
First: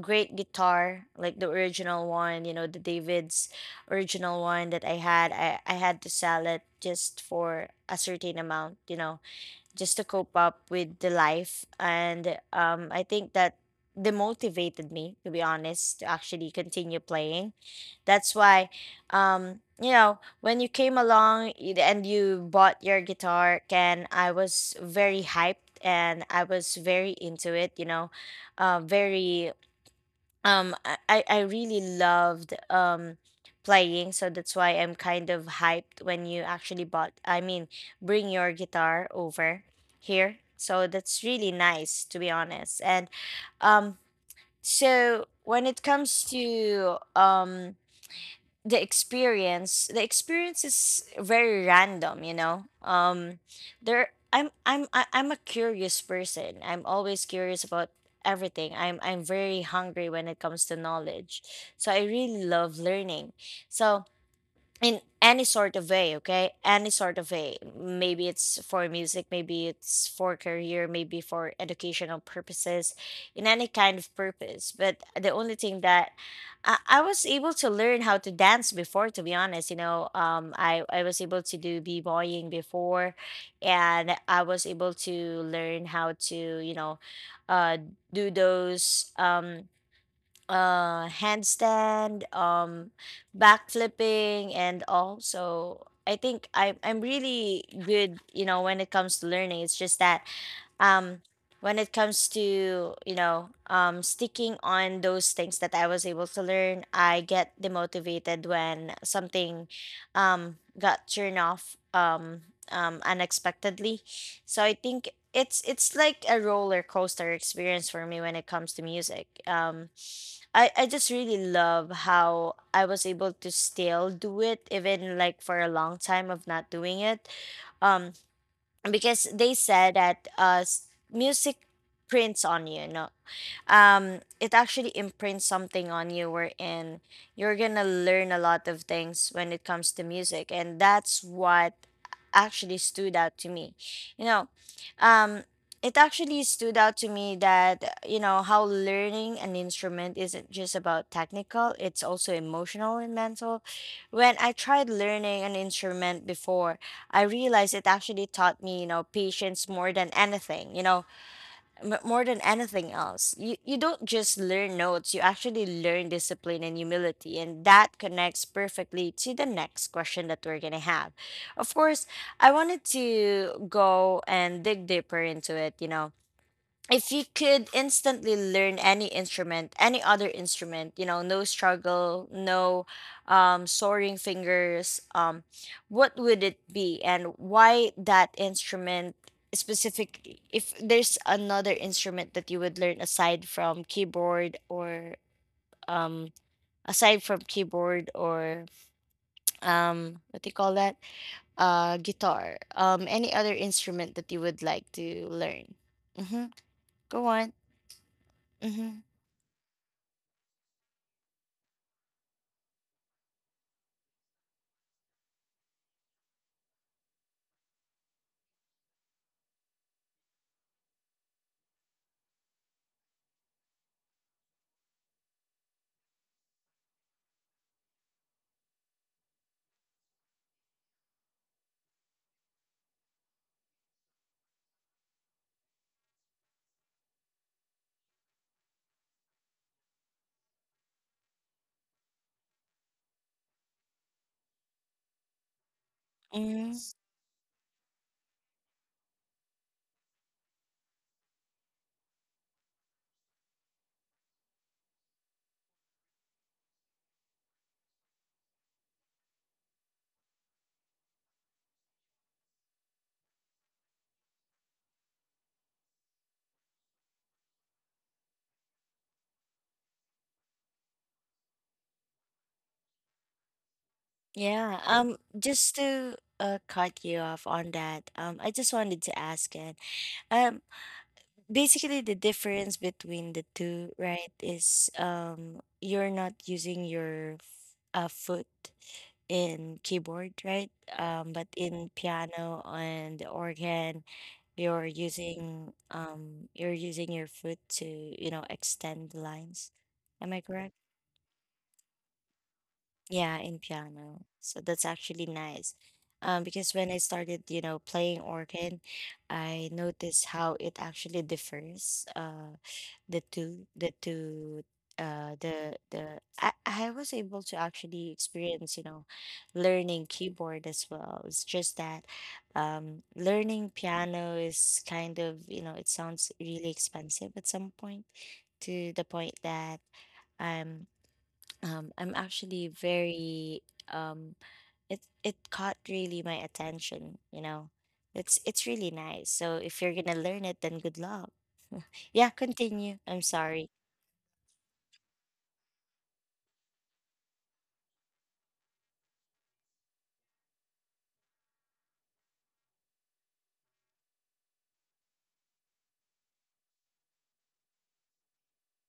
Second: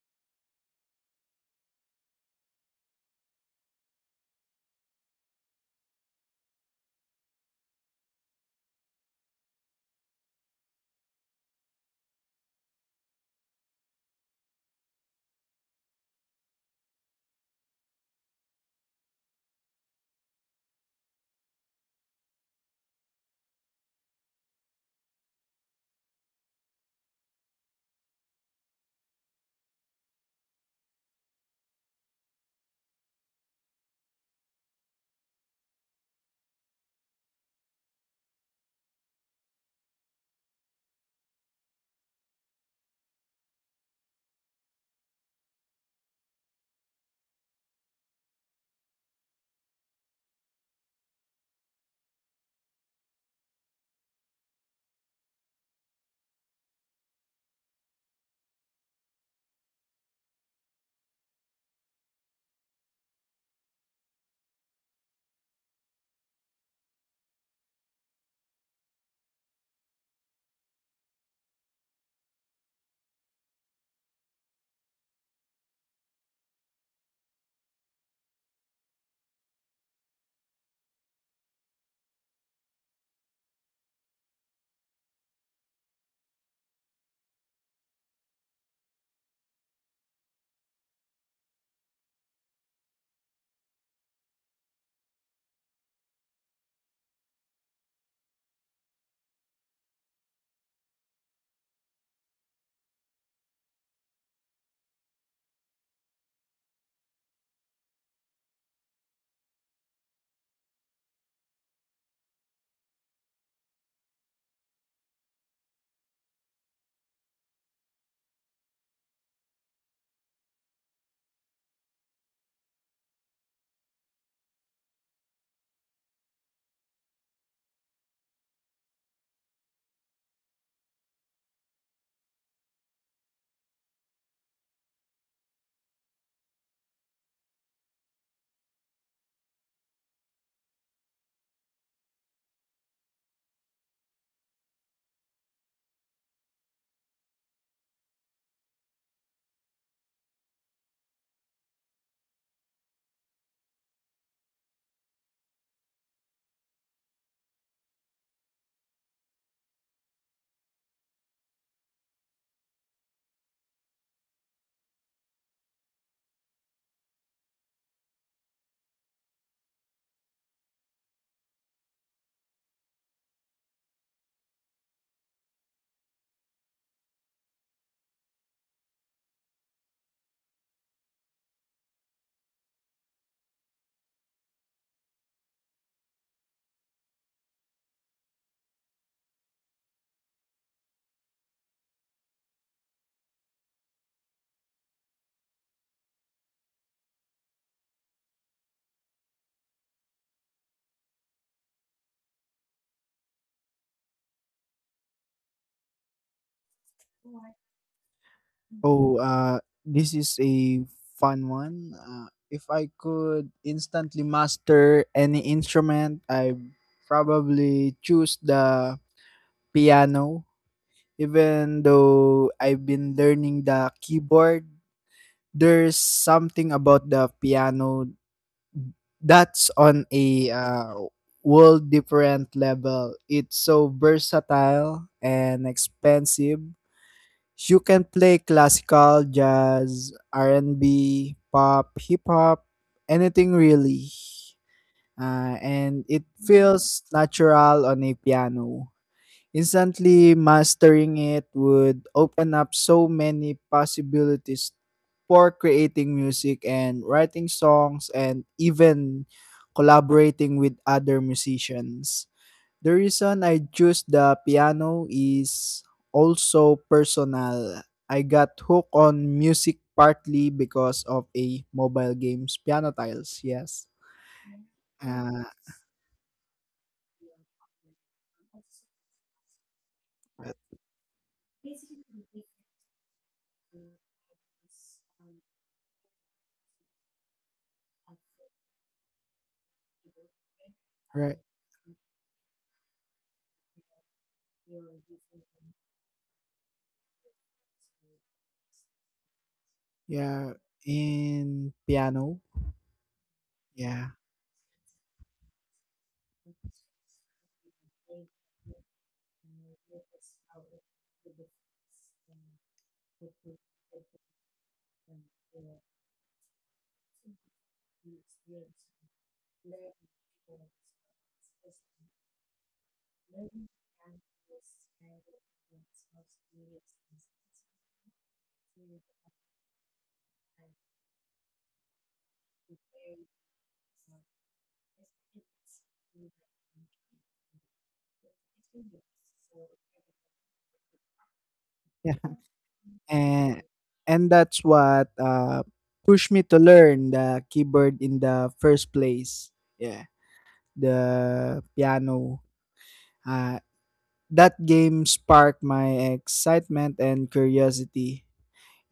great guitar, like the original one, you know, the David's original one that I had, I had to sell it just for a certain amount, you know, just to cope up with the life. And I think that demotivated me, to be honest, to actually continue playing. That's why, you know, when you came along and you bought your guitar, Ken, I was very hyped and I was very into it. You know, very. I really loved playing, so that's why I'm kind of hyped when you actually bought. I mean, bring your guitar over here. So that's really nice, to be honest. And um, so when it comes to the experience is very random, you know. There, I'm a curious person. I'm always curious about everything. I'm very hungry when it comes to knowledge, so I really love learning. So in any sort of way, okay, any sort of way, maybe it's for music, maybe it's for career, maybe for educational purposes, in any kind of purpose. But the only thing that I was able to learn how to dance before, to be honest, you know. I was able to do b-boying before, and I was able to learn how to, you know, uh, do those handstand, backflipping and all. So I think, I'm really good, you know, when it comes to learning. It's just that um when it comes to, you know, sticking on those things that I was able to learn, I get demotivated when something got turned off, unexpectedly. So I think it's like a roller coaster experience for me when it comes to music. I just really love how I was able to still do it, even like for a long time of not doing it. um because they said that music prints on you, you know. It actually imprints something on you wherein you're gonna learn a lot of things when it comes to music, and that's what actually stood out to me. You know, um, it actually stood out to me that, you know, how learning an instrument isn't just about technical; it's also emotional and mental. When I tried learning an instrument before, I realized it actually taught me, you know, patience more than anything. You know, more than anything else, you don't just learn notes. You actually learn discipline and humility, and that connects perfectly to the next question that we're going to have. Of course, I wanted to go and dig deeper into it. You know, if you could instantly learn any instrument, any other instrument, you know, no struggle, no soaring fingers, what would it be and why that instrument specifically? If there's another instrument that you would learn aside from keyboard or um, aside from keyboard or what do you call that? Guitar, any other instrument that you would like to learn? Mm-hmm. Go on. Mm-hmm. Oh, uh, this is a fun one. If I could instantly master any instrument, I probably choose the piano. Even though I've been learning the keyboard, there's something about the piano that's on a world different level. It's so versatile and expensive, you can play classical, jazz, R&B, pop, hip hop, anything really. And it Mhm. feels natural on a piano. Instantly mastering it would open up so many possibilities for creating music and writing songs and even collaborating with other musicians. The reason I choose the piano is also personal. I got hooked on music partly because of a mobile game's piano tiles. Yes. Yeah. Uh, Just to cut you off on that, I just wanted to ask it. uh, Um, Basically, the difference between the two, right, is you're not using your foot in keyboard, right? Right. But in piano and organ, you're using, you're using your foot to, you know, extend the lines. Am I Yeah. correct? In piano. Yeah, in Yeah. piano. So that's actually nice. Because when I started, you know, playing organ, I noticed how it actually differs. The two, the I was able to actually experience, you know, learning keyboard as well. It's just that, learning piano is kind of, you know, it sounds really expensive at some point, to the point that. um, I'm actually very um it caught really my attention, you know. It's really nice. So if you're gonna learn it, then good luck. Yeah. Yeah, continue. I'm And sorry. That's what pushed me to learn the keyboard in the first place. Yeah. The piano. Uh That game sparked my excitement and curiosity.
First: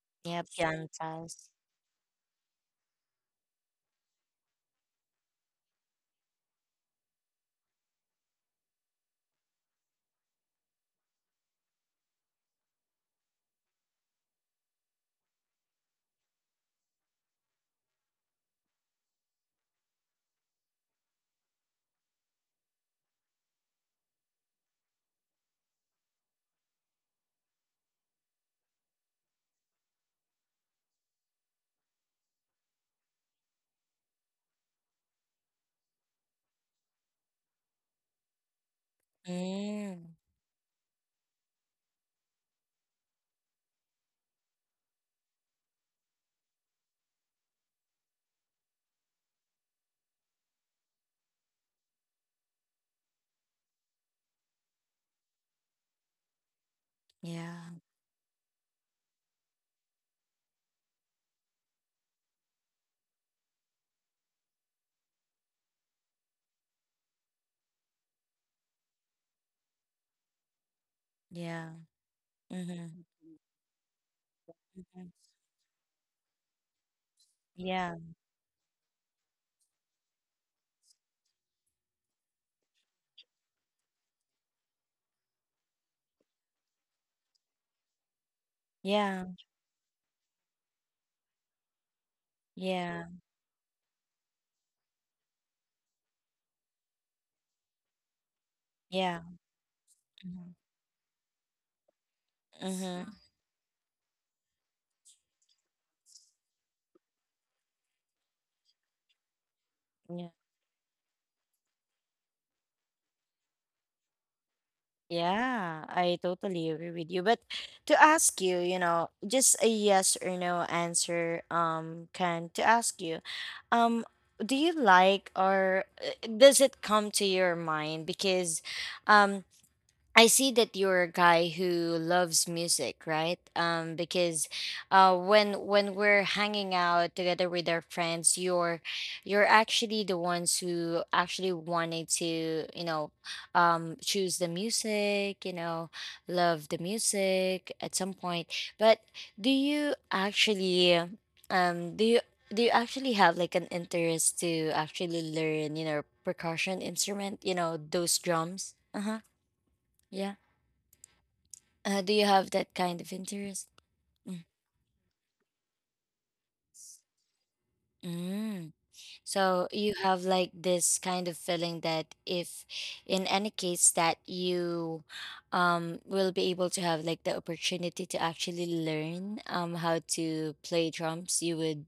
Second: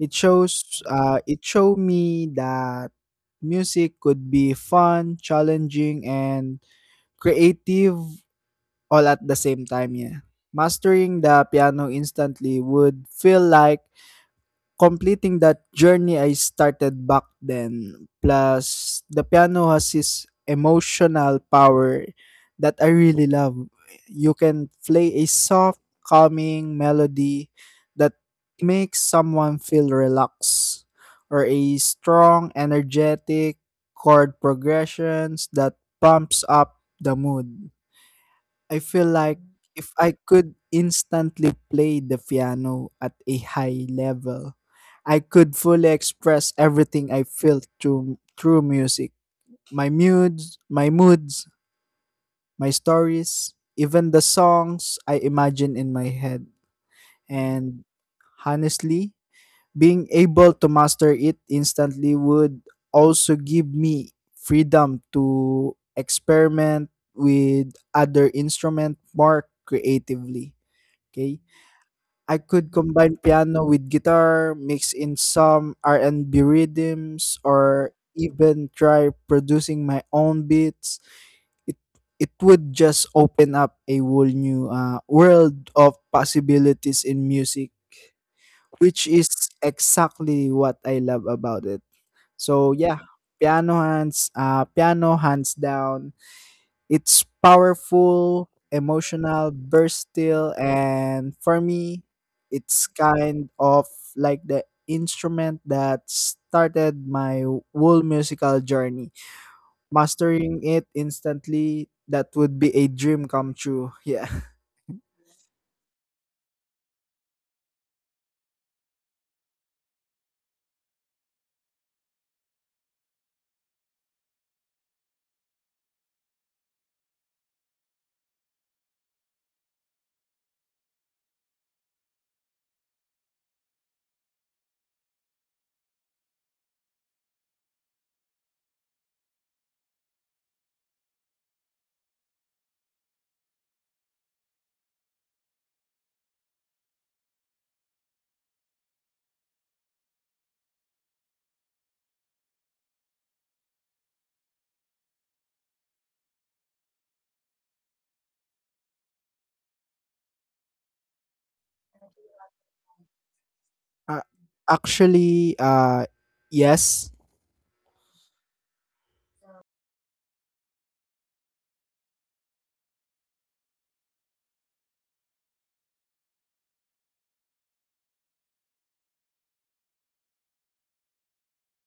It Yeah, shows uh, it plantas. showed me that music could be fun, challenging and creative all at the same time, yeah. Mastering the piano instantly would feel like completing that journey I started back then. Plus, the piano has this emotional power that I really love. You can play a soft, calming melody that makes someone feel relaxed, or a strong, energetic chord progressions that pumps up the mood. I feel like if Mm, I could instantly play the piano at a high level, I could fully express everything I feel through music. My moods, my stories, even the songs I imagine in my head. yeah, And honestly, being able to master it instantly would also give me freedom to experiment with other instrument more creatively. Okay? yeah. I could Mm-hmm. combine piano with guitar, mix Mm-hmm. in some R&B rhythms, Yeah, or even try producing my own beats. It it would just open up a whole new world of possibilities in music, which yeah, is exactly what I love about it. So yeah, yeah, piano hands down. It's powerful, yeah. emotional, Mm-hmm. versatile, and for me, it's Mm-hmm. kind of like the instrument that started my whole musical journey. Yeah. Mastering it instantly, that would be a dream come true. Yeah. Yeah, I totally agree with you. But to ask you, you know, just a yes or no answer, can to ask you, um, do you like, or does it come to your mind? Because, um, I see that you're a guy who loves music, right? Because when we're hanging out together with our friends, you're actually the ones who actually wanted to, you know, choose the music, you know, love the music at some point. But do you actually, um, do you do you actually have like an interest to actually learn, you know, percussion instrument, you know, those drums? Uh huh. Yeah. Do you have that kind of interest? Uh, Mm. Actually, yes. Mm. So you have like this kind of feeling that if in any case that you will be able to have like the opportunity to actually learn how to play drums, you would,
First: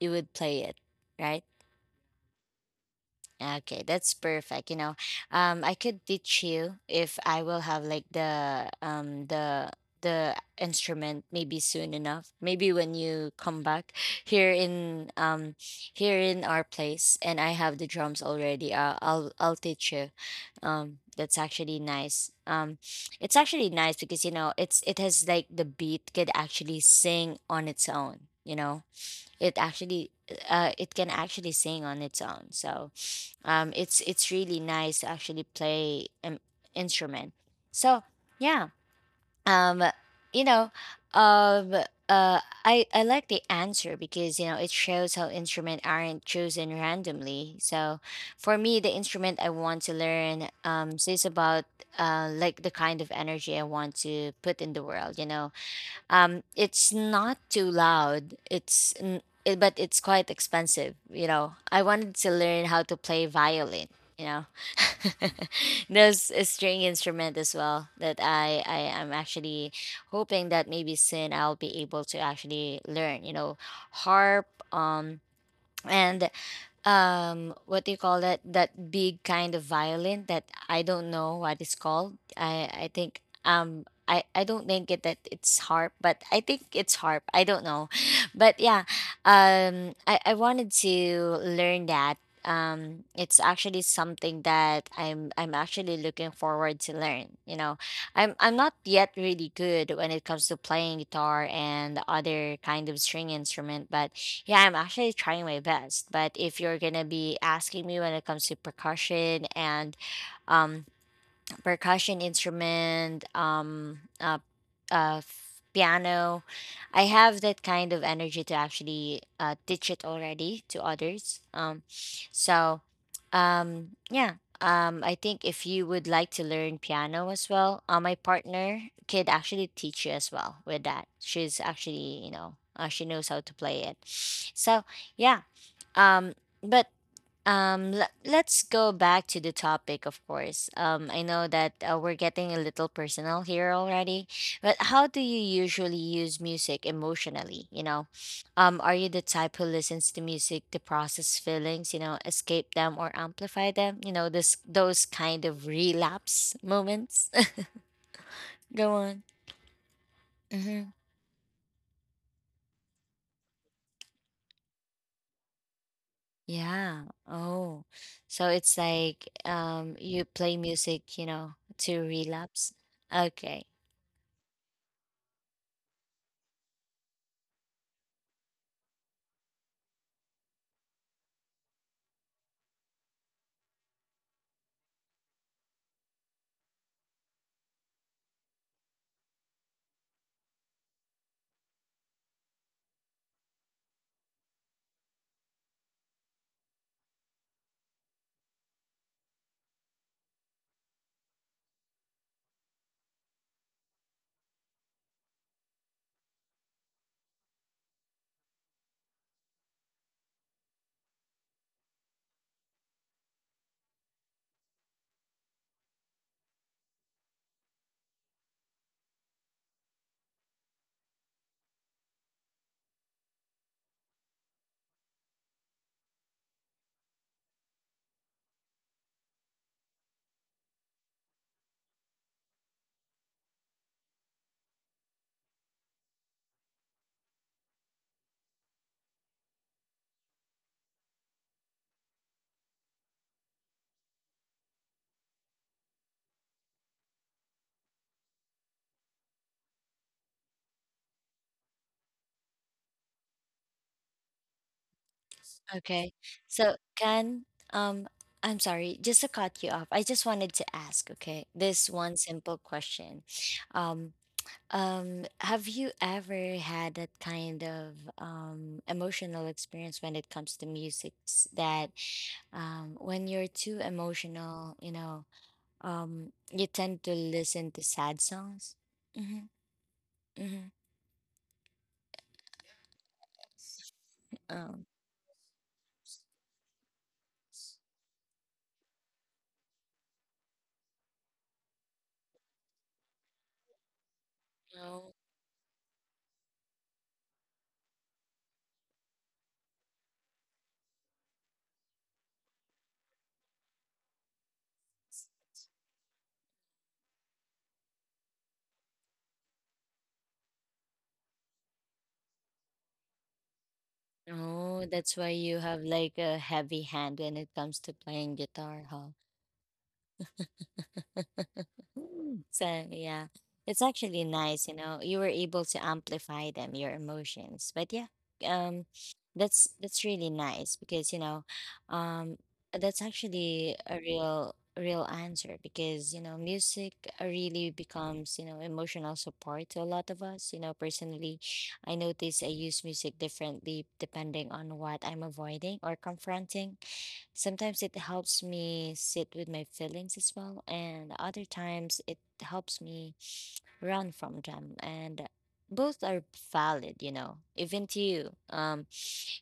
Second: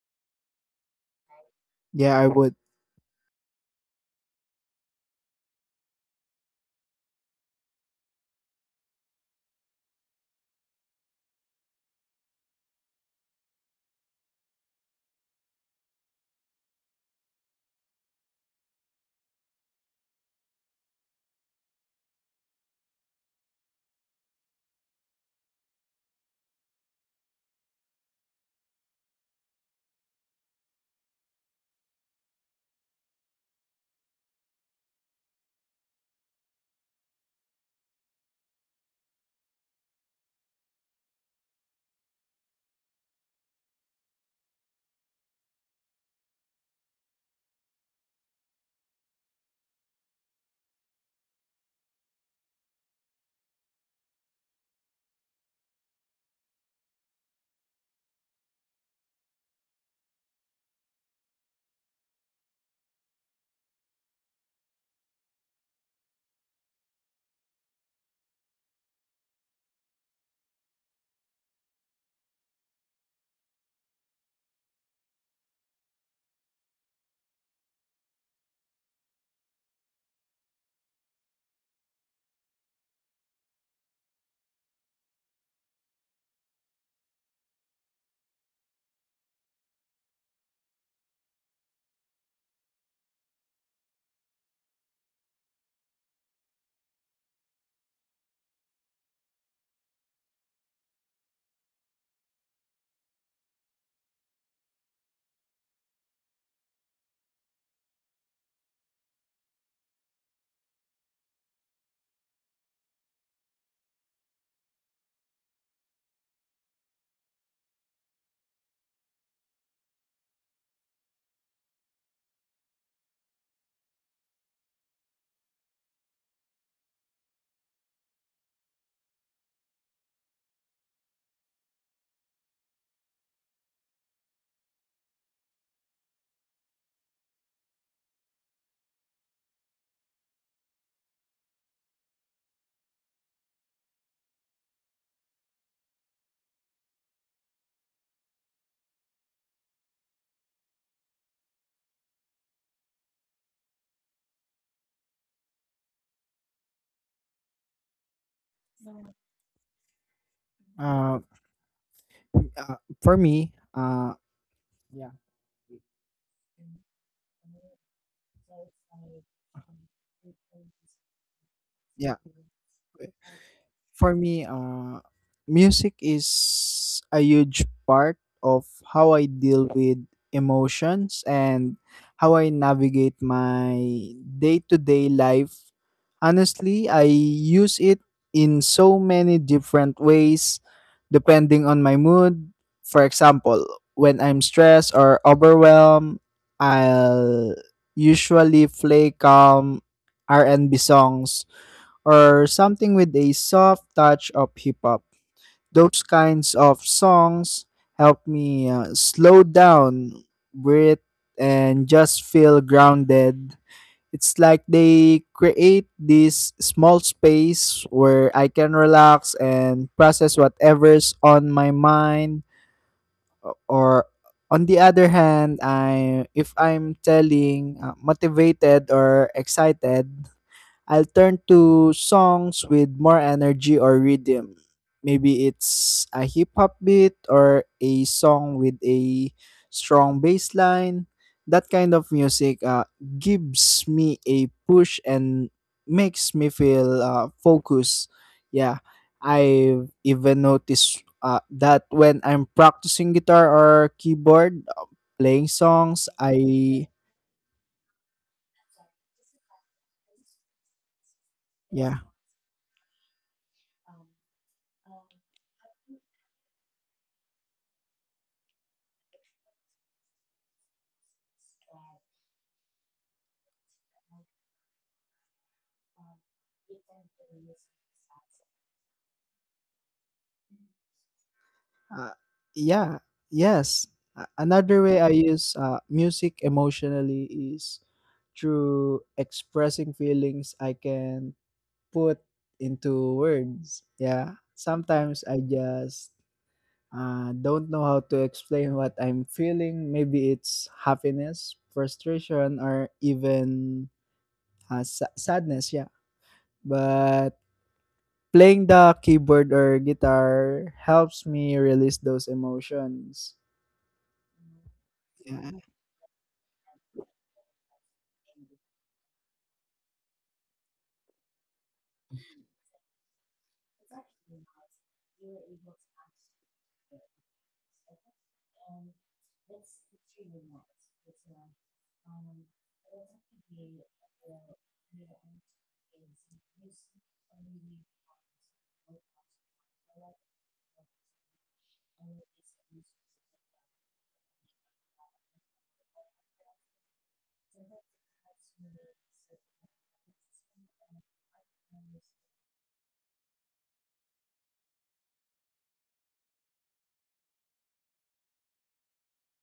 you would play it, right? Yeah, I would. Okay, that's perfect. You know, I could teach you if I will have like the the instrument maybe soon enough. Maybe when you come back here in here in our place, and I have the drums already. I'll teach you. That's actually nice. It's actually nice because, you know, it's, it has like the beat could actually sing on its own. You know, it actually it can actually sing on its own. So it's really nice to actually play an instrument. So yeah. um you know, um uh I like the answer because, you know, it shows how instruments aren't chosen randomly. So for me, the instrument I want to learn says about like the kind of energy I want to put in the world, you know. It's not too loud. It, but it's quite expensive. You know, I wanted to learn how to play violin. You know, there's a string instrument as well that I am actually hoping that maybe soon I'll be able to actually learn. You know, harp. Um, and what do you call that big kind of violin that I don't know what it's called? I think I don't think it's harp, but I think it's harp. I don't know, but yeah I wanted to learn that. It's actually something that I'm actually looking forward to learn. I'm not yet really good when it comes to playing guitar and other kind of string instrument, but yeah, I'm actually trying my best. But if you're gonna be asking me when it comes to percussion and um percussion instrument, piano. I have that kind of energy to actually teach it already to others. So, yeah. I think if you would like to learn piano as well, my partner could actually teach you as well with that. She's actually, you know, she knows how to play it. So, yeah. Um, but let's go back to the topic, of course. I know that we're getting a little personal here already, but how do you usually use music emotionally? You know, are you the type who listens to music to process feelings, you know, escape them or amplify them? You know, this those kind of relapse moments. Go on. Mm-hmm. Uh, uh, for me, yeah, Yeah. Oh, so it's like you play music, you know, to yeah. relapse. Okay. For me, music is a huge part of how I deal with emotions and how I navigate my day to day life. Honestly, I use it in so many different ways depending on my mood. For example, when I'm stressed or overwhelmed, I'll usually play calm R&B songs or something with a soft touch of hip hop. Those kinds of songs help me slow down, breathe, and just feel grounded. It's like they create this small space where I can relax and process whatever's on my mind. Or on the other hand, I if I'm telling motivated or excited, I'll turn to songs with more energy or rhythm. Maybe it's a hip hop beat or a song with a strong bass line. That kind of music gives me a push and makes me feel focused. Yeah, I even noticed that when I'm practicing guitar or keyboard, playing songs, Okay. So I, can um I'm sorry, just to cut you off. I just wanted to ask, okay, this yeah. one simple question. Um um, have you ever had that kind of emotional experience when it comes to music that, when you're too emotional, you know, you tend to listen to sad songs? Mm-hmm. Mm-hmm. Uh, yeah, yes. Another Um, way I use music emotionally is through expressing feelings I can put into words. Yeah, sometimes I just don't know how to explain what I'm feeling. Maybe it's happiness, frustration, or even sadness. Yeah, but playing the keyboard or guitar helps me release those emotions. oh, that's why Yeah. you have like a heavy hand when it comes to playing guitar, huh? Mm. So yeah, it's actually nice, you know, you were able to amplify them, your emotions. But yeah, um, that's really nice because you know, um, that's actually a real answer because you know, music really becomes you know emotional support to a lot of us. You know, personally, I notice I use music differently depending on what I'm avoiding or confronting. Sometimes it helps me sit with my feelings as well, and other times it helps me run from them. And both are valid, you know, even to you.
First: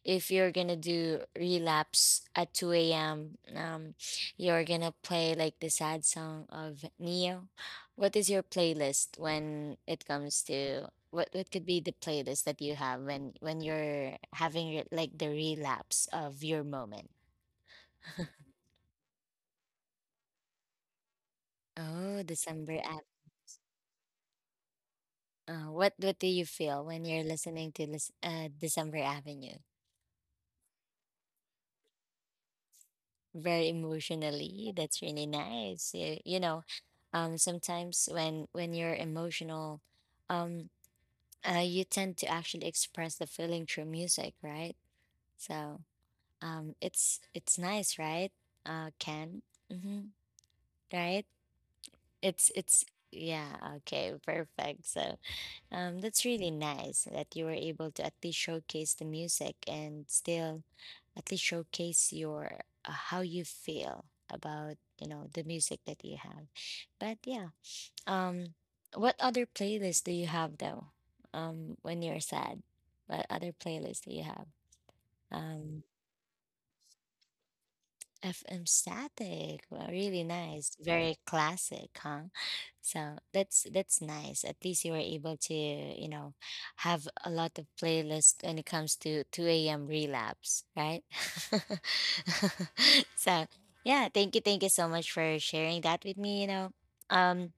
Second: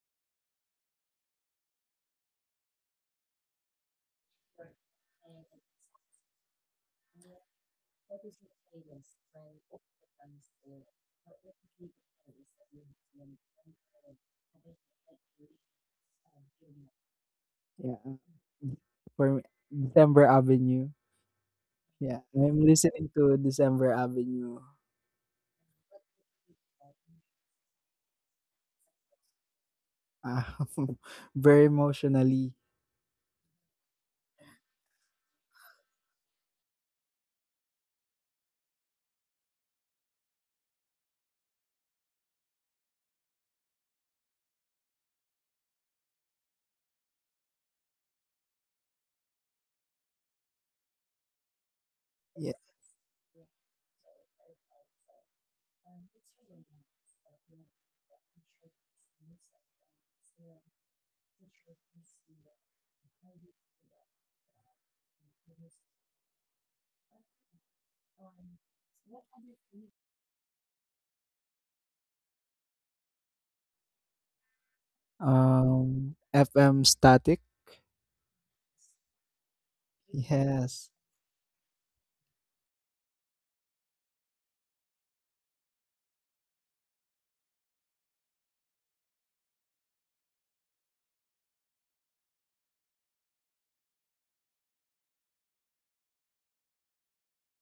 If you're gonna do relapse at 2 a.m., you're gonna play like the sad song of Neo. What is your playlist when it comes to what could be the playlist that you have when you're having your, like the relapse of your moment? Yeah, for me, December Avenue. Yeah, Oh, I'm December Avenue. listening to December Avenue, What do you feel when you're listening to this December Avenue? um, very emotionally. Very emotionally. That's really nice. You know, sometimes when you're emotional, um, you tend to actually express the feeling through music, right? So, it's nice, right? Ken, mm-hmm. Right? Yeah. It's Yeah. Okay, perfect. So. That's really nice that you were able to at least showcase the music and still at least showcase your how you feel about you know the music that you have. But yeah, um, what other playlists do you have though? When you're sad, what other playlists do you have? Um, FM Static. FM Static. Well, really nice. Yes. Very classic, huh? So that's nice. At least you were able to, you know, have a lot of playlists when it comes to 2 a.m. relapse, right? So yeah, thank you so much for sharing that with me, you know. Um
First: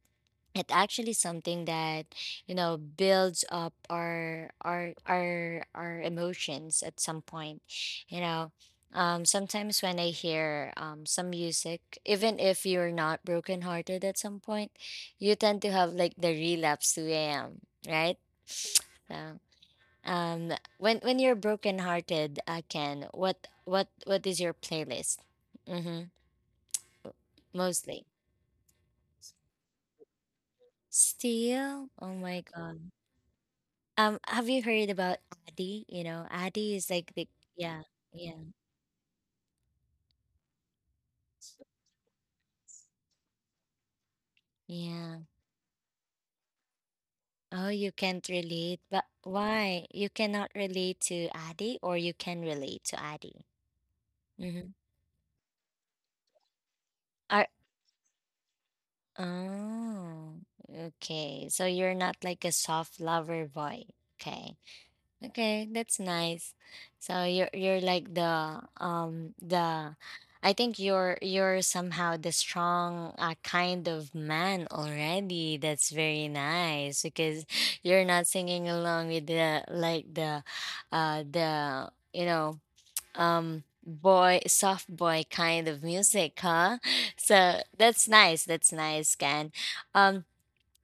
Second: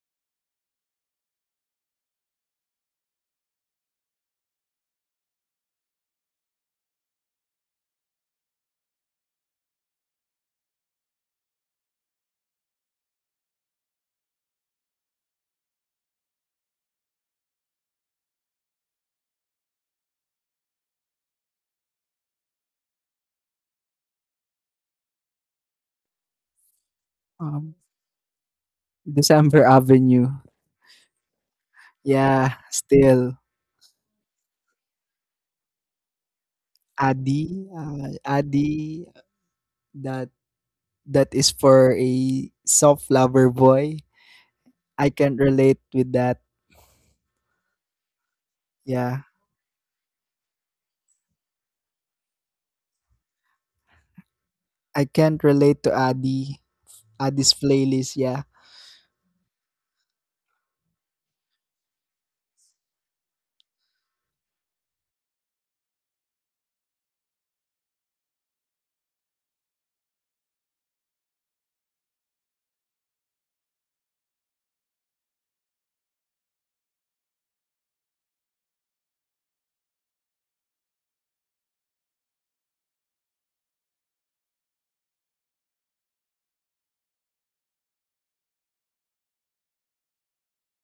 it actually something that you know builds up our emotions at some point. You know, sometimes when I hear some music, even if you're not brokenhearted at some point, you tend to have like the relapse to am, right? So, um when you're brokenhearted, Ken, what is your playlist? Mm-hmm. Um, Mostly December Avenue. still, oh my Yeah, god. still. Have you heard about Adi? You know, Adi is like the, yeah, yeah, Adi. That that is for a soft lover boy. I yeah. can relate with that. Oh, you can't relate, but Yeah, why? You cannot relate to Adi, or you can relate to Adi? Mm-hmm. I can't relate to Adi. Are Adi's playlist. Yeah. Oh, okay. So you're not like a soft lover boy. Okay. Okay, that's nice. So you're like the I think you're somehow the strong kind of man already. That's very nice because you're not singing along with the like the you know boy, soft boy kind of music, huh? So that's nice. That's nice, Ken. Um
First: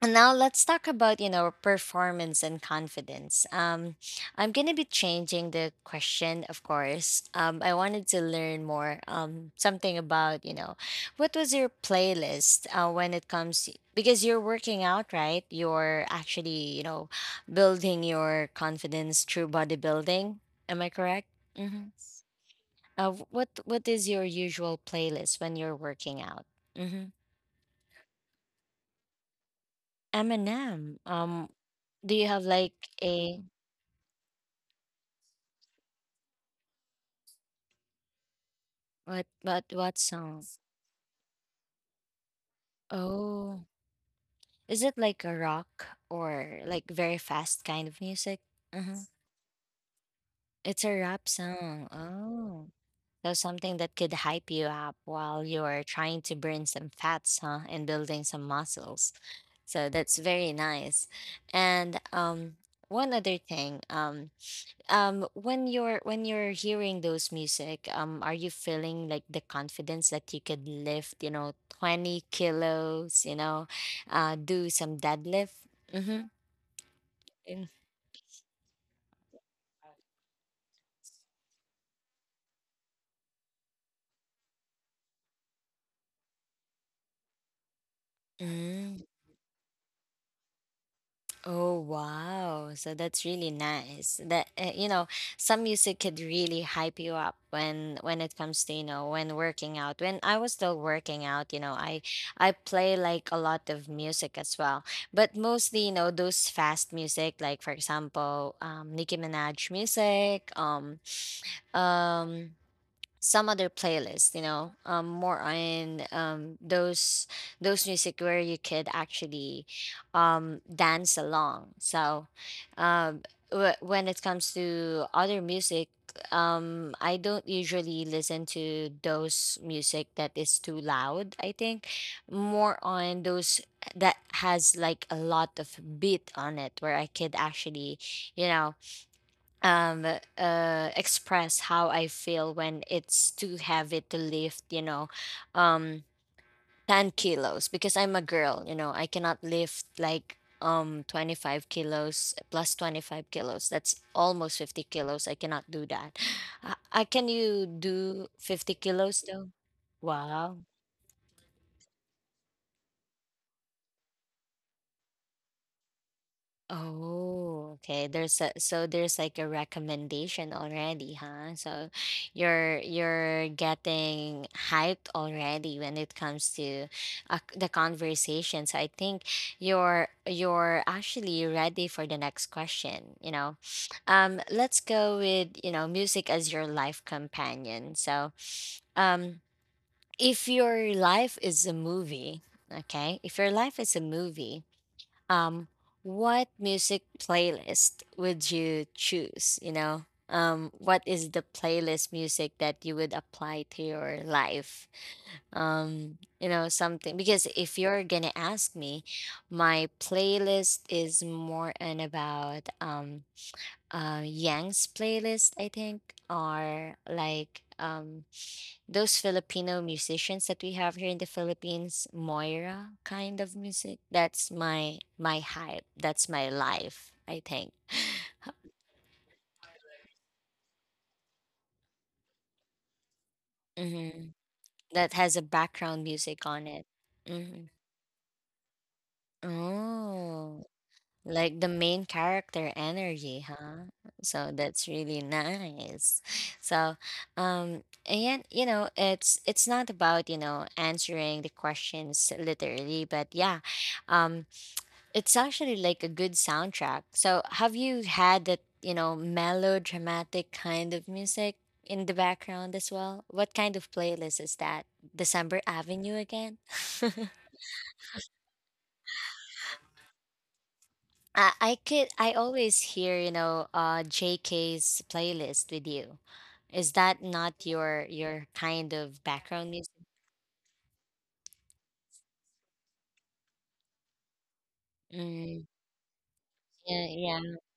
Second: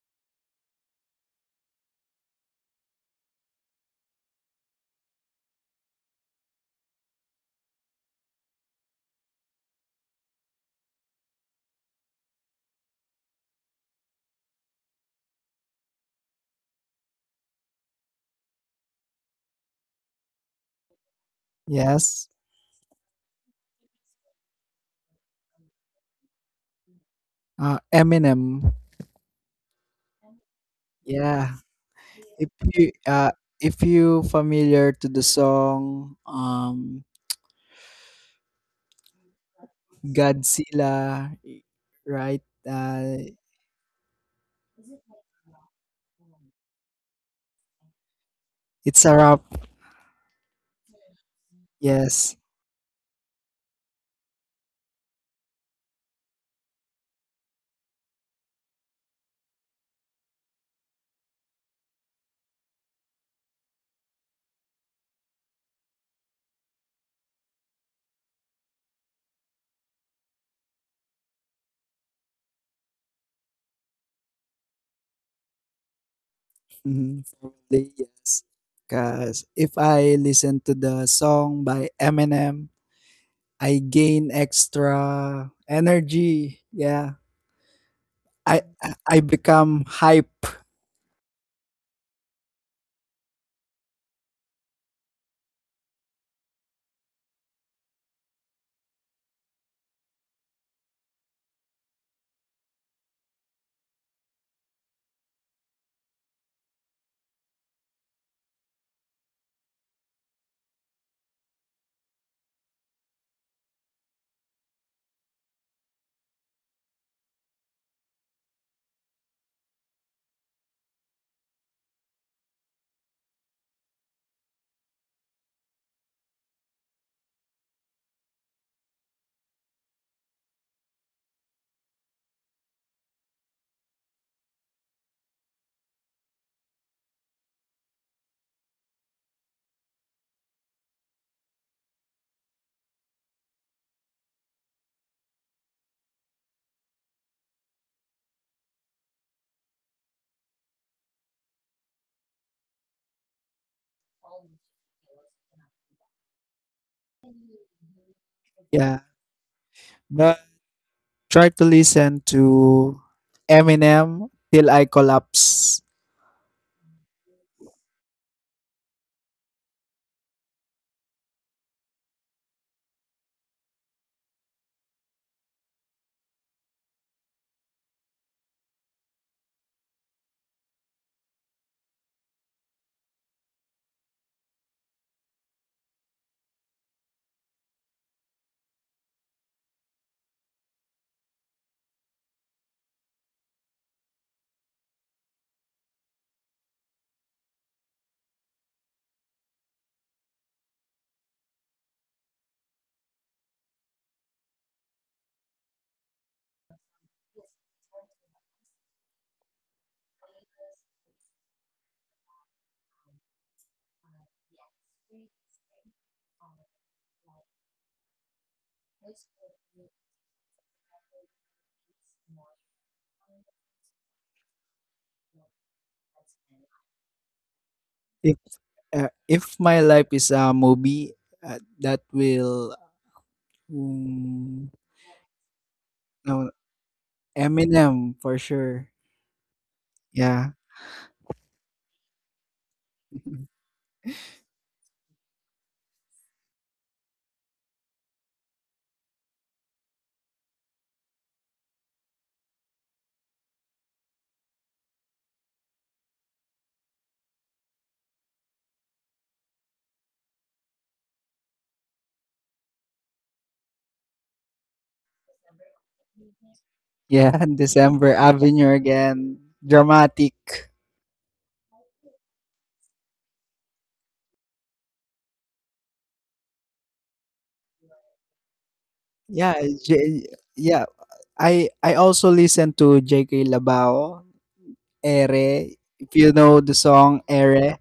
and now let's talk about, you know, performance and confidence. I'm gonna be changing the question, of course. I wanted to learn more, something about, you know, what was your playlist when it comes because you're working out, right? You're actually, you know, building your confidence through bodybuilding. Am I correct? Mm-hmm. Yes. What is your usual playlist when you're working out? Mm-hmm. Eminem. Eminem. Yeah. Do you have If like you uh, a if you familiar to the song, what song? Godzilla, right? Oh, is it like a rock or like very fast kind of music? Uh-huh. It's a rap. It's a rap song. Yes. Oh, so something that could hype you up while you're trying to burn some fats, huh, and building some muscles. So that's very nice. And one other thing, when you're hearing those music, are you feeling like the confidence that you could lift you know 20 kilos, you know, do some deadlift? Mm-hmm. Mhm. Probably yes. Cause if I listen to the song by Eminem, I gain extra energy. Yeah. I I become hype. Oh wow. So that's really nice. That you know, some music could really hype you up when it comes to, you know, when working out. When I was still working out, you know, I play like a lot of music as well. But mostly, you know, those fast music, like for example, Nicki Minaj music, um some other playlist, you know, more on those music where you could actually dance along. So, um when it comes to other music, I don't usually listen to those music that is too loud. I think more on those that has like a lot of beat on it where I could actually, you know, um express how I feel when it's too heavy to lift, you know, um 10 kilos, because I'm a girl, you know, I cannot lift like 25 kilos plus 25 kilos. That's almost 50 kilos. I cannot do that. Can you do 50 Yeah. kilos though? But Wow. try to listen to Eminem till I collapse. Oh, okay. There's a, so there's like a recommendation already, huh? So you're getting hyped already when it comes to the conversation. So I think you're actually ready for the next question, you know. Let's go with, you know, music as your life companion. So, um, if your life is a movie, okay? If your life is a movie, um what music playlist would you choose, you know, what is the playlist music that you would apply to your life, you know, something, because if you're gonna ask me, my playlist is more and about Yang's playlist, I think, or like those Filipino musicians that we have here in the Philippines, Moira kind of music. That's my hype. That's my life. I think If if my life is a movie, that will hmm, hmm, that has a background music no, on it. Hmm. Eminem for sure. Yeah. Oh, like the main character energy, huh? So that's really nice. So, and you know, it's not about you know answering the questions literally, but yeah, um, it's actually like a good soundtrack. So, have you had that, you know, melodramatic kind of music in the background as well? What kind of playlist is that? December Avenue again? Yeah, December Avenue again. Dramatic. I could, I always hear, you know, JK's playlist with you. Is that not your kind of Yeah, background music? J- yeah. I also listen to J K Labao, Mm, Ere. If you know the yeah, song yeah. Ere,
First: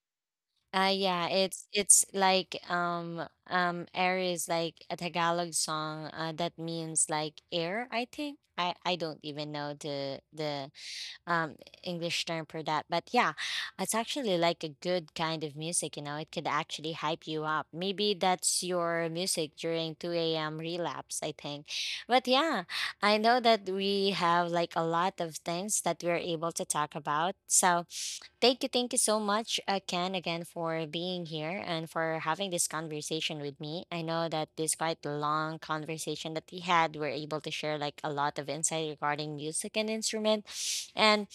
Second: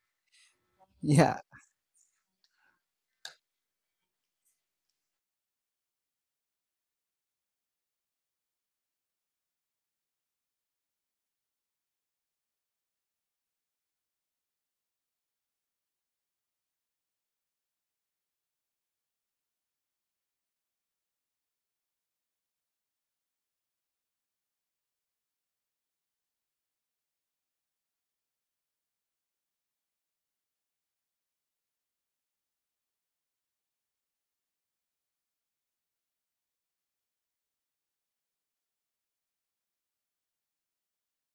Yeah, yeah. it's like air is like a Tagalog song that means like air, I think. I don't even know the um English term for that, but yeah, it's actually like a good kind of music, you know. It could actually hype you up. Maybe that's your music during 2 a.m. relapse, I think. But yeah, I know that we have like a lot of things that we're able to talk about. So thank you, so much, Ken, again for being here and for having this conversation with me. I know that this quite long conversation that we had, we're able to share like a lot of insight regarding music and instrument, and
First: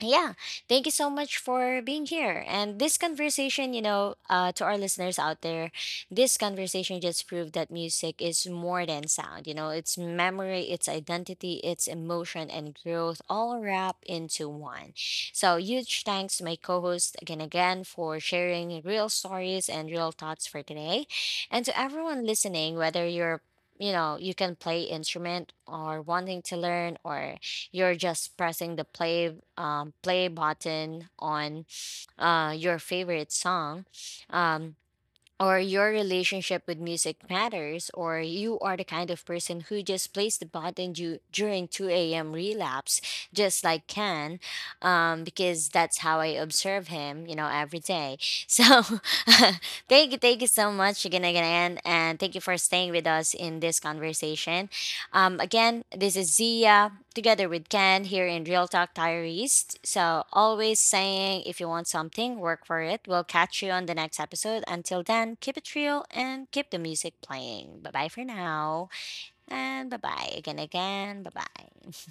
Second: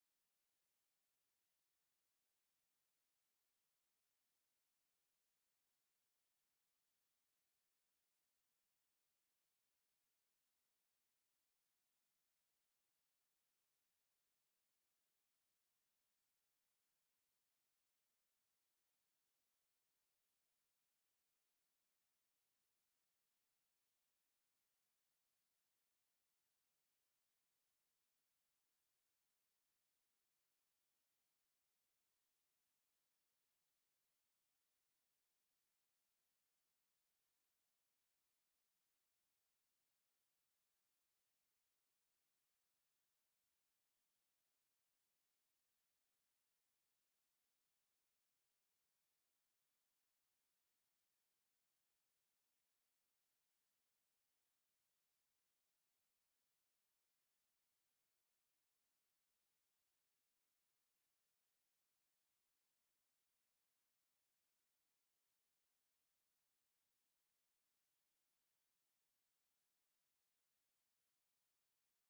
yeah, thank you so much for being here. And this conversation, you know, to our listeners out there, this conversation just proved that music is more than sound. You know, it's memory, it's identity, it's emotion, and growth all wrapped into one. So, huge thanks to my co host again, for sharing real stories and real thoughts for today. And to everyone listening, whether you're you know you can play instrument or wanting to learn, or you're just pressing the play button on your favorite song. Um, or your relationship with music matters, or you are the kind of person who just plays the button during 2 a.m. relapse, just like Ken, because that's how I observe him, you know, every day. So thank you, so much again, and thank you for staying with us in this conversation. Again, this is Zia together with Ken here in Real Talk Diaries. So, always saying if you want something, work for it. We'll catch you on the next episode. Until then, keep it real and keep the music playing. Bye bye for now. And bye bye again, Bye bye.